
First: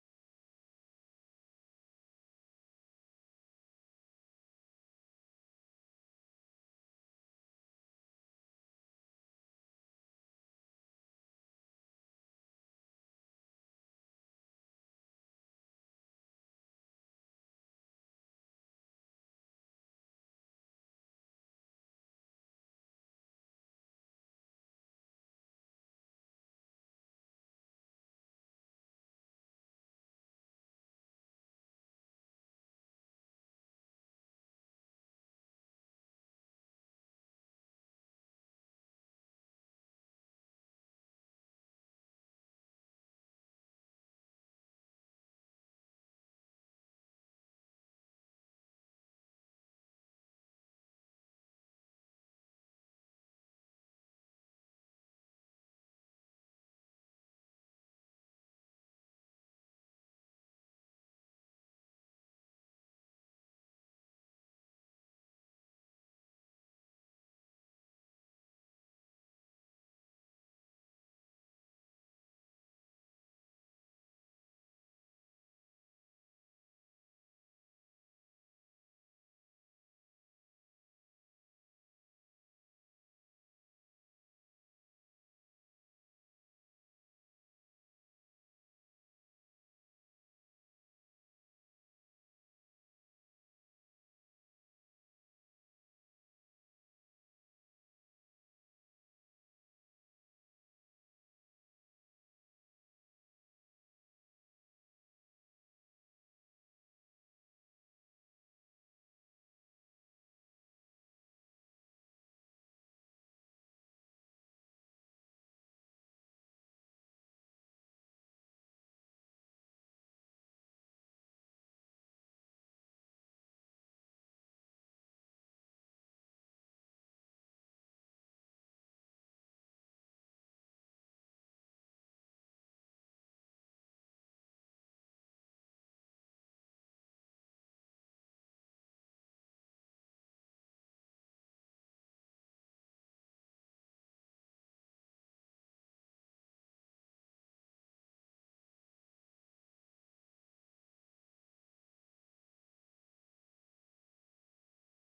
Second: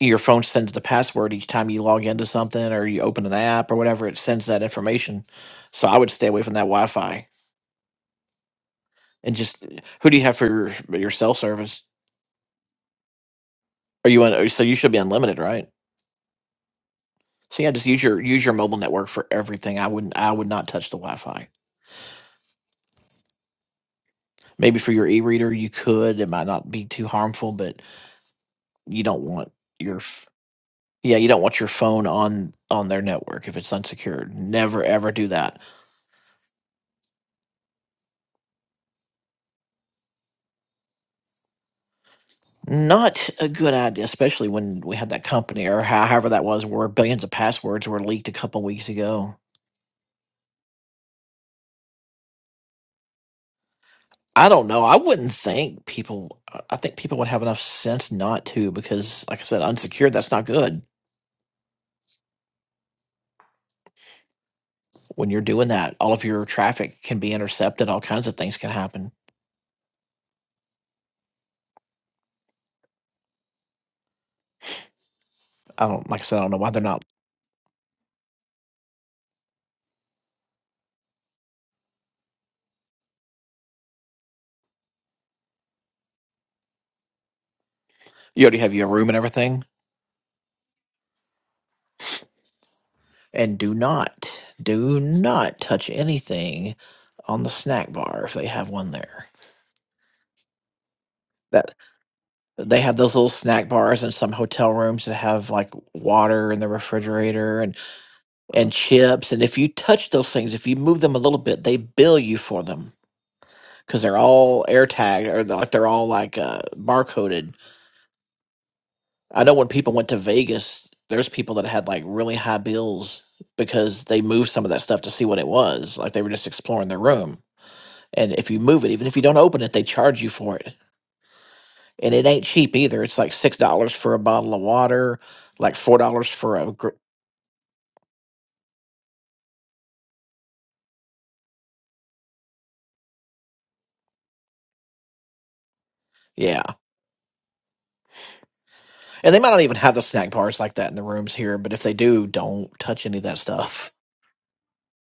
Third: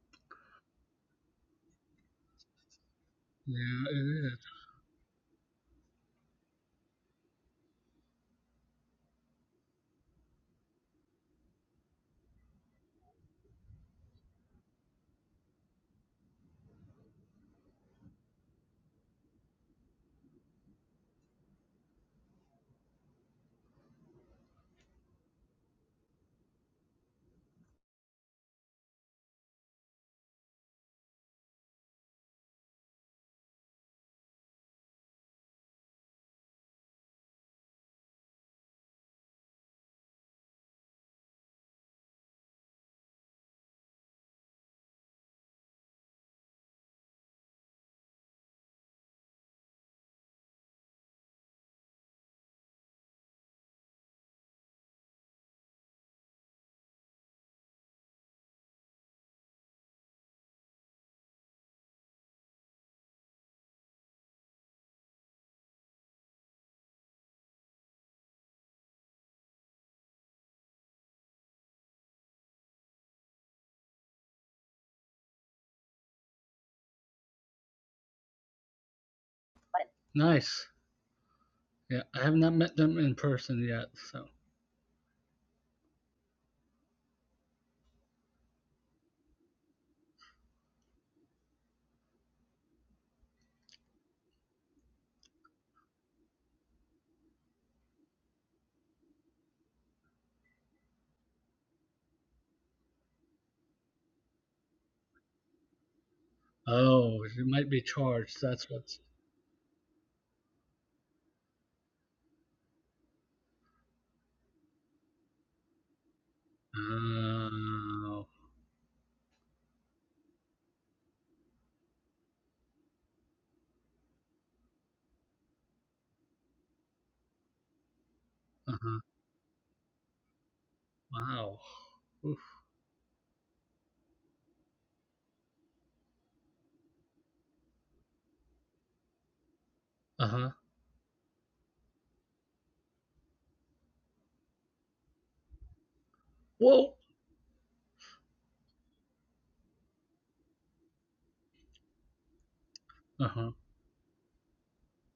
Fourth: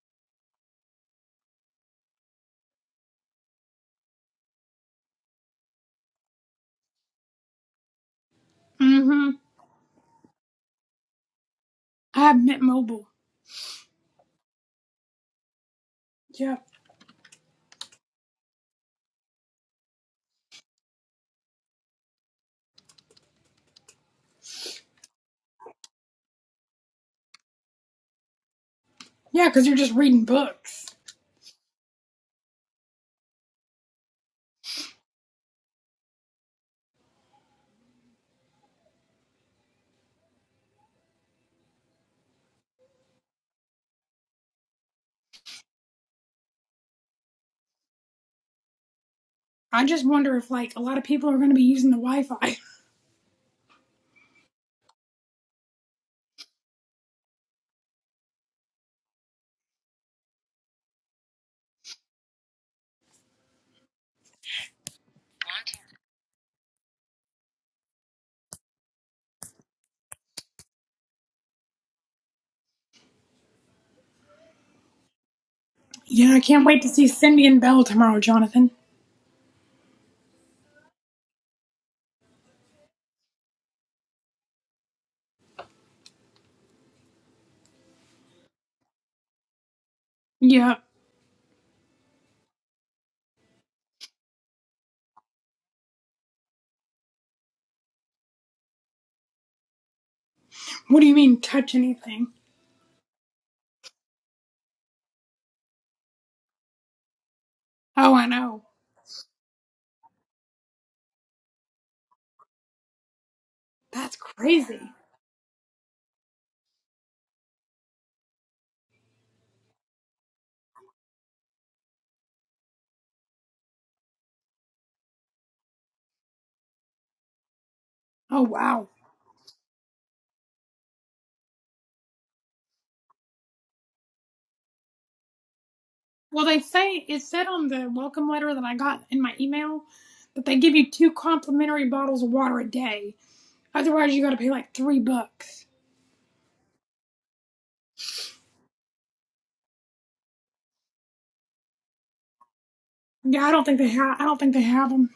D: your phone sends the password each time you log into something or you open an app or
B: Yeah,
D: whatever it
B: it is.
D: sends that information so i would stay away from that wi-fi
A: Mm-hmm.
D: and just who do you have for your, your cell service
A: I have Mint Mobile.
D: are you on so you should be unlimited right
A: Yeah.
D: so yeah just use your use your mobile network for everything i wouldn't i would not touch the wi-fi maybe for your e-reader you could it might not be too harmful but you don't
A: Yeah,
D: want
A: because you're just
D: your
A: reading
D: f-
A: books.
D: yeah you don't want your phone on on their network if it's unsecured never ever do that Not a good idea, especially when we had that company or how- however that was, where billions of passwords were leaked a couple weeks ago.
A: I just wonder if like a lot of people are going to be using the Wi-Fi.
D: I don't know. I wouldn't think people. I I think people would have enough sense not to, because, like I said, unsecured. That's not good. When you're doing that, all of your traffic can be intercepted. All kinds of things can happen. I don't. Like I
A: Yeah,
D: said,
A: I
D: I don't know
A: can't
D: why
A: wait
D: they're
A: to
D: not.
A: see Cindy and Belle tomorrow, Jonathan.
B: But- Nice. Yeah, I have not met them in person yet, so.
D: You already have your room and everything.
A: Yeah.
D: And do not, do not touch anything on the snack bar if they have one there.
A: What do you mean
D: That.
A: touch anything?
D: they have those little snack bars in some hotel rooms that have like water in the
B: Oh, you
D: refrigerator
B: might
D: and
B: be
A: Oh, I
B: charged.
A: know.
B: That's
D: and Mhm.
B: what's.
D: chips and if you touch those things if you move them a little bit they bill you for them because
A: That's
D: they're all
A: crazy.
D: air tagged or they're like they're all like uh, barcoded
B: Oh.
D: i know when people went to vegas there's people that had like really high bills because they moved some of that stuff to see what it was like they were just exploring their room and
A: Oh,
D: if you
B: Uh
D: move
A: wow.
D: it
B: huh.
D: even if you don't open it they charge you for it
B: Wow.
D: and it ain't cheap either. It's like six dollars for a bottle of water, like four dollars
A: Well,
D: for
A: they
D: a gr-
A: say it said on the welcome letter that I got in my email
B: Uh
A: that
B: huh.
A: they give you two complimentary bottles of water a day. Otherwise, you got to pay like three bucks.
D: yeah.
B: Whoa.
D: And they might not even have the snack bars like that in the rooms here, but if they do, don't touch any of
B: Uh
D: that
A: Yeah, I
B: huh.
A: don't think they
D: stuff.
A: have. I don't think they have them.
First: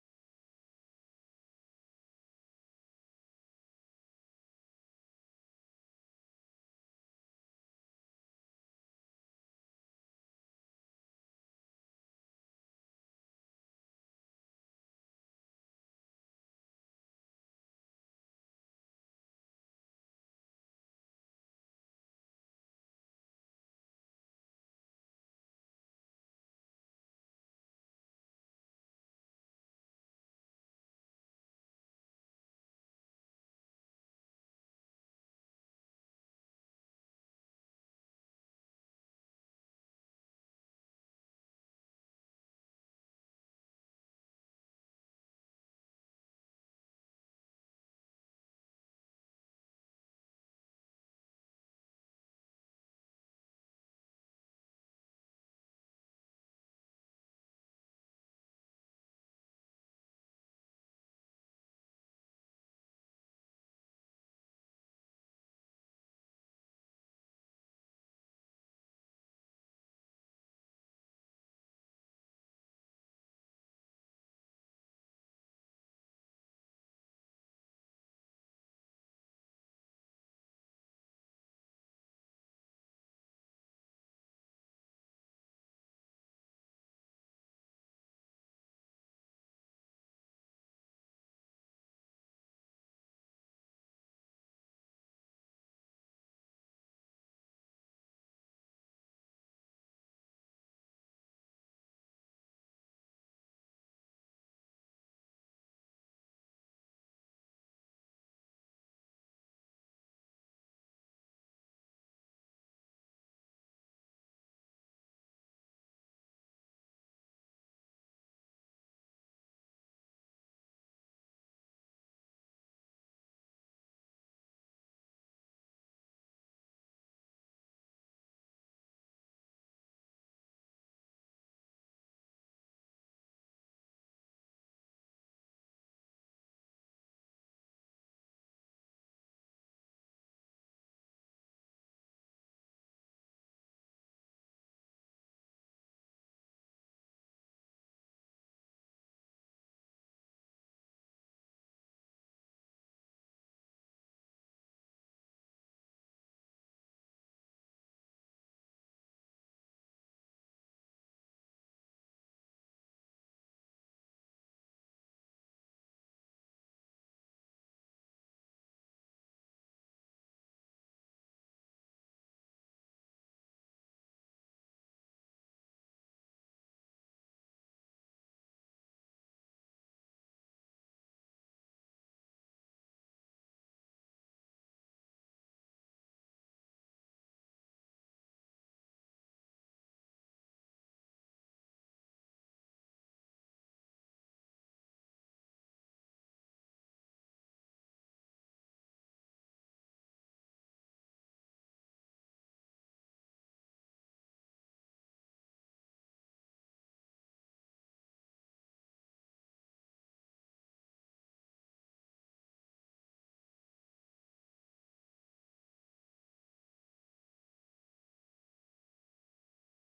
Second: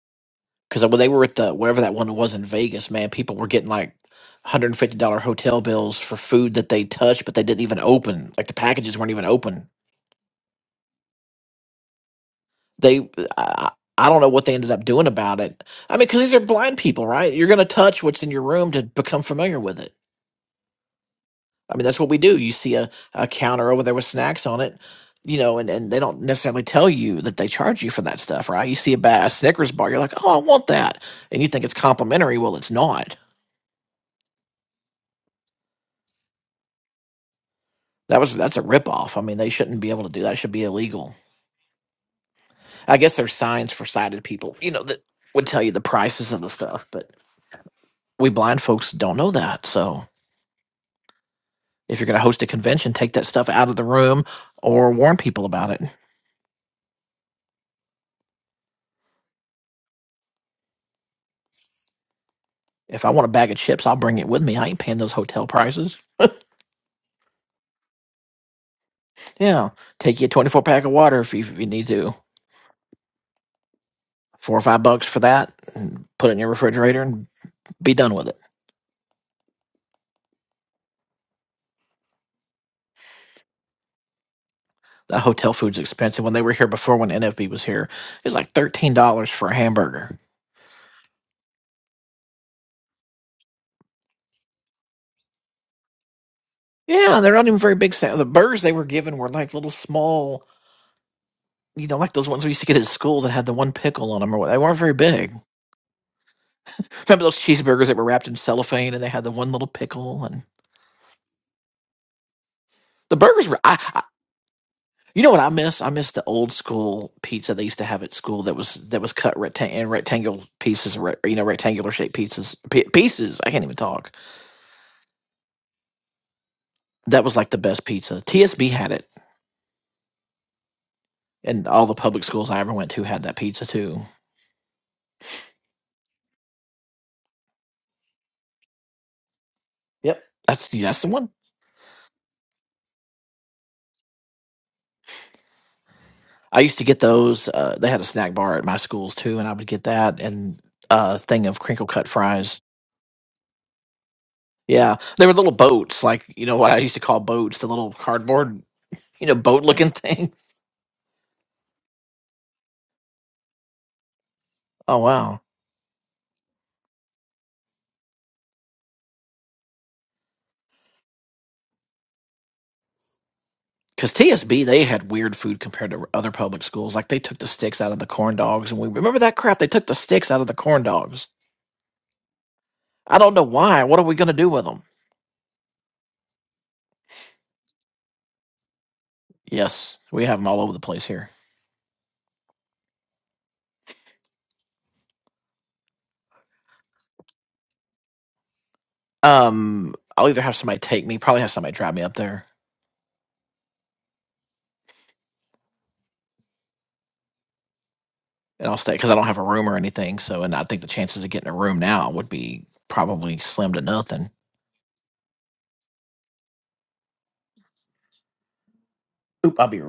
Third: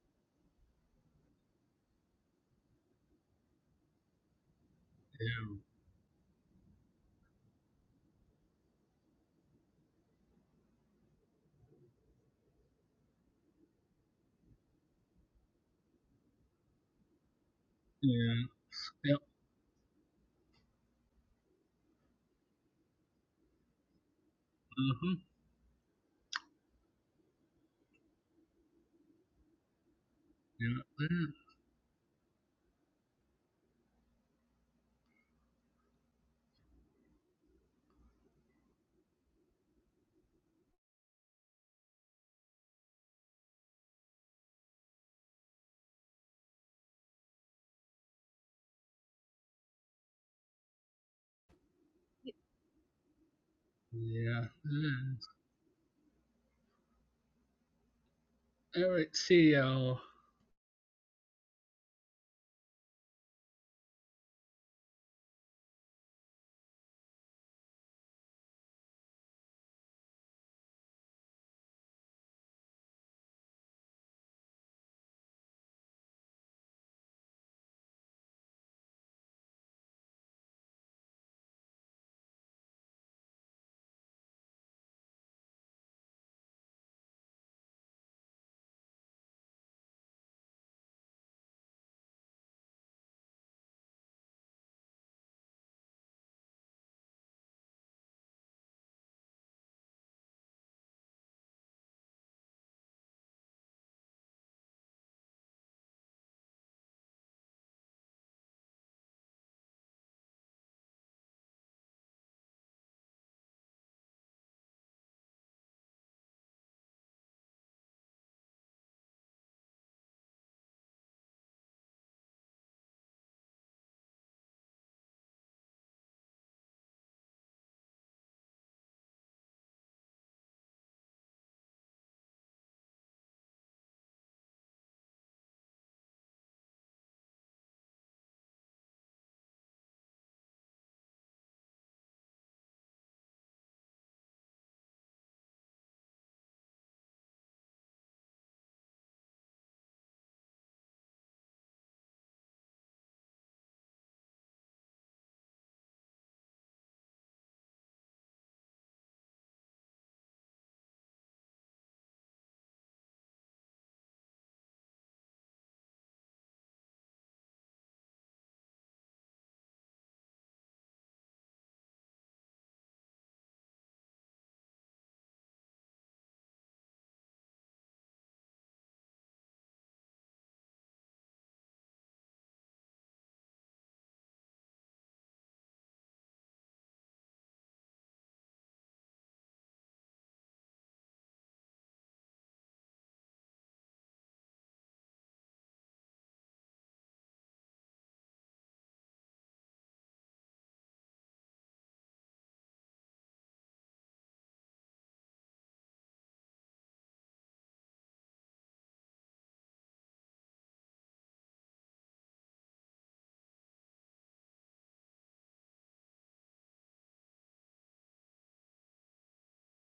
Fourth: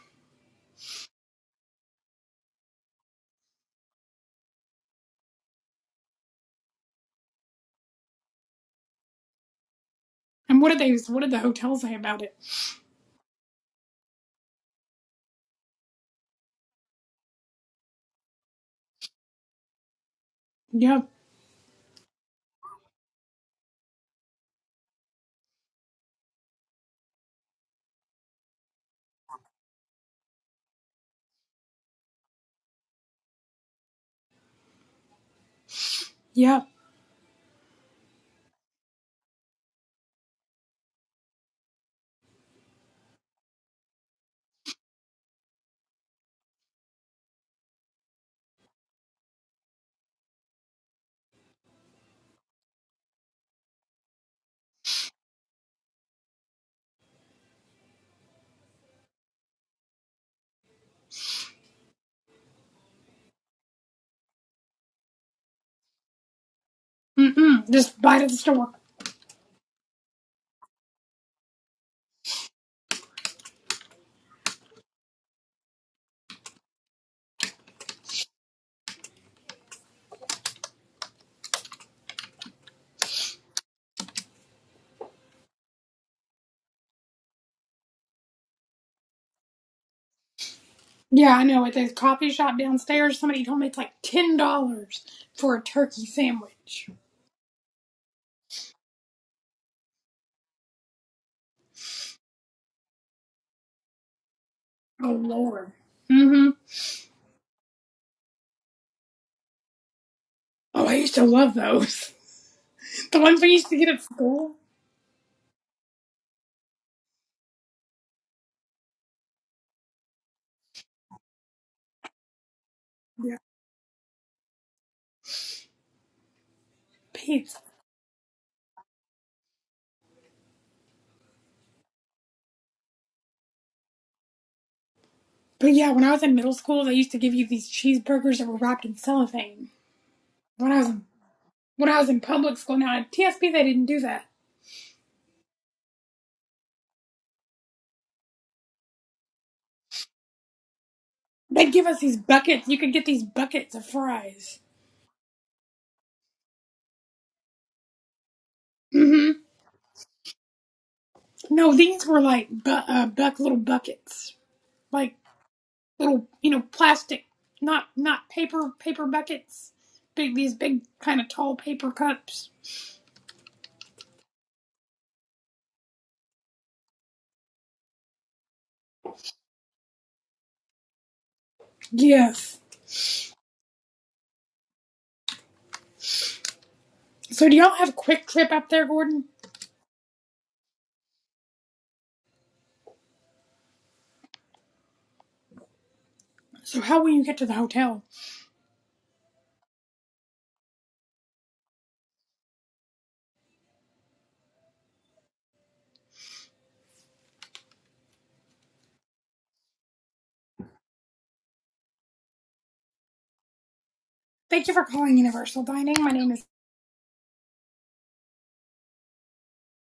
D: Because when they were at the whatever that one was in Vegas, man, people were getting like one hundred and fifty dollar
B: Yeah.
D: hotel bills for food that they touched, but they didn't even open. Like the packages weren't even open.
A: And what did they? What did the hotel say about it?
D: They. I, I don't know what they ended up doing about it. I mean, because these are blind people, right? You're going to touch what's in your
B: Yeah.
D: room to
B: Yep.
D: become familiar with it.
A: Yep,
D: I mean, that's what we do. You see a, a counter over there with snacks on it,
B: Uh huh.
D: you know, and, and they don't necessarily tell you that they charge you for that stuff, right? You see a, ba- a Snickers bar, you're like, oh, I want that.
B: Yeah.
D: And you think it's complimentary. Well, it's not.
A: yep.
D: That was that's a ripoff. I mean, they shouldn't be able to do that. It should be illegal. I guess there's signs for sighted people, you know, that would tell you the prices of the stuff, but we blind folks don't know that. So if you're going to host a convention, take that stuff out of the room
B: Yeah.
D: or warn
B: Yeah.
D: people about it.
B: All right. See y'all.
D: If I want a bag of chips, I'll bring it with me. I ain't paying those hotel prices.
A: Mm mm. Just buy it at the store.
D: Yeah, take you a 24 pack of water if you, if you need to. Four or five bucks for that, and put it in your refrigerator and be done with it. That hotel food's expensive. When they were here before, when NFB was here, it was like $13 for a hamburger.
A: Yeah, I know. At the coffee shop downstairs, somebody told me it's like ten dollars for a turkey sandwich.
D: Yeah, they're not even very big. sa- The burgers they were given were like little small, you know, like those ones we used to get at school that had the one pickle on them or what. They weren't very
A: Oh
D: big.
A: Lord. Mm-hmm.
D: Remember those cheeseburgers that were wrapped in cellophane and they had the one little pickle? And
A: Oh, I used to love those.
D: the
A: the ones we
D: burgers were.
A: used to
D: I,
A: get at school.
D: You know what I miss? I miss the old school pizza they used to have at school that was that was cut rectangle in rectangular pieces, re- you know, rectangular shaped pieces. P-
A: Yeah.
D: pieces. I can't even talk. That was like
A: Peeps.
D: the best pizza. TSB had it, and all the public schools I ever went to had that pizza too.
A: But yeah, when I was in middle school, they used to give you these cheeseburgers that were wrapped in cellophane.
D: Yep, that's
A: When I was
D: that's
A: in,
D: the one.
A: when I was in public school, now at TSP they didn't do that.
D: I used to get those. Uh, they had a snack bar at my schools too, and I would get that and a thing of
A: They'd give
D: crinkle
A: us
D: cut
A: these
D: fries.
A: buckets. You could get these buckets of fries.
D: Yeah, they were little boats, like you know what I used to call boats, the little cardboard, you
A: mm
D: know,
A: hmm
D: boat looking thing.
A: No, these were like bu- uh, buck little buckets,
D: Oh
A: like
D: wow.
A: little you know plastic, not not paper paper buckets. Big these big kind of tall paper cups.
D: Because TSB, they had weird food compared to other public schools. Like they took the sticks out of the corn dogs, and we remember that crap. They took the sticks out of the corn dogs.
A: Yes.
D: I don't know why. What are we gonna do with them?
A: So do y'all have quick trip up there, Gordon?
D: Yes, we have them all over the place here.
A: So how will you get to the hotel?
D: Um, I'll either have somebody take me, probably have somebody drive me up there, and I'll stay because I don't have a room or anything. So, and I think the chances of getting a room now would be probably slim to nothing.
A: Thank you for calling Universal Dining. My name is
D: Oop, I'll be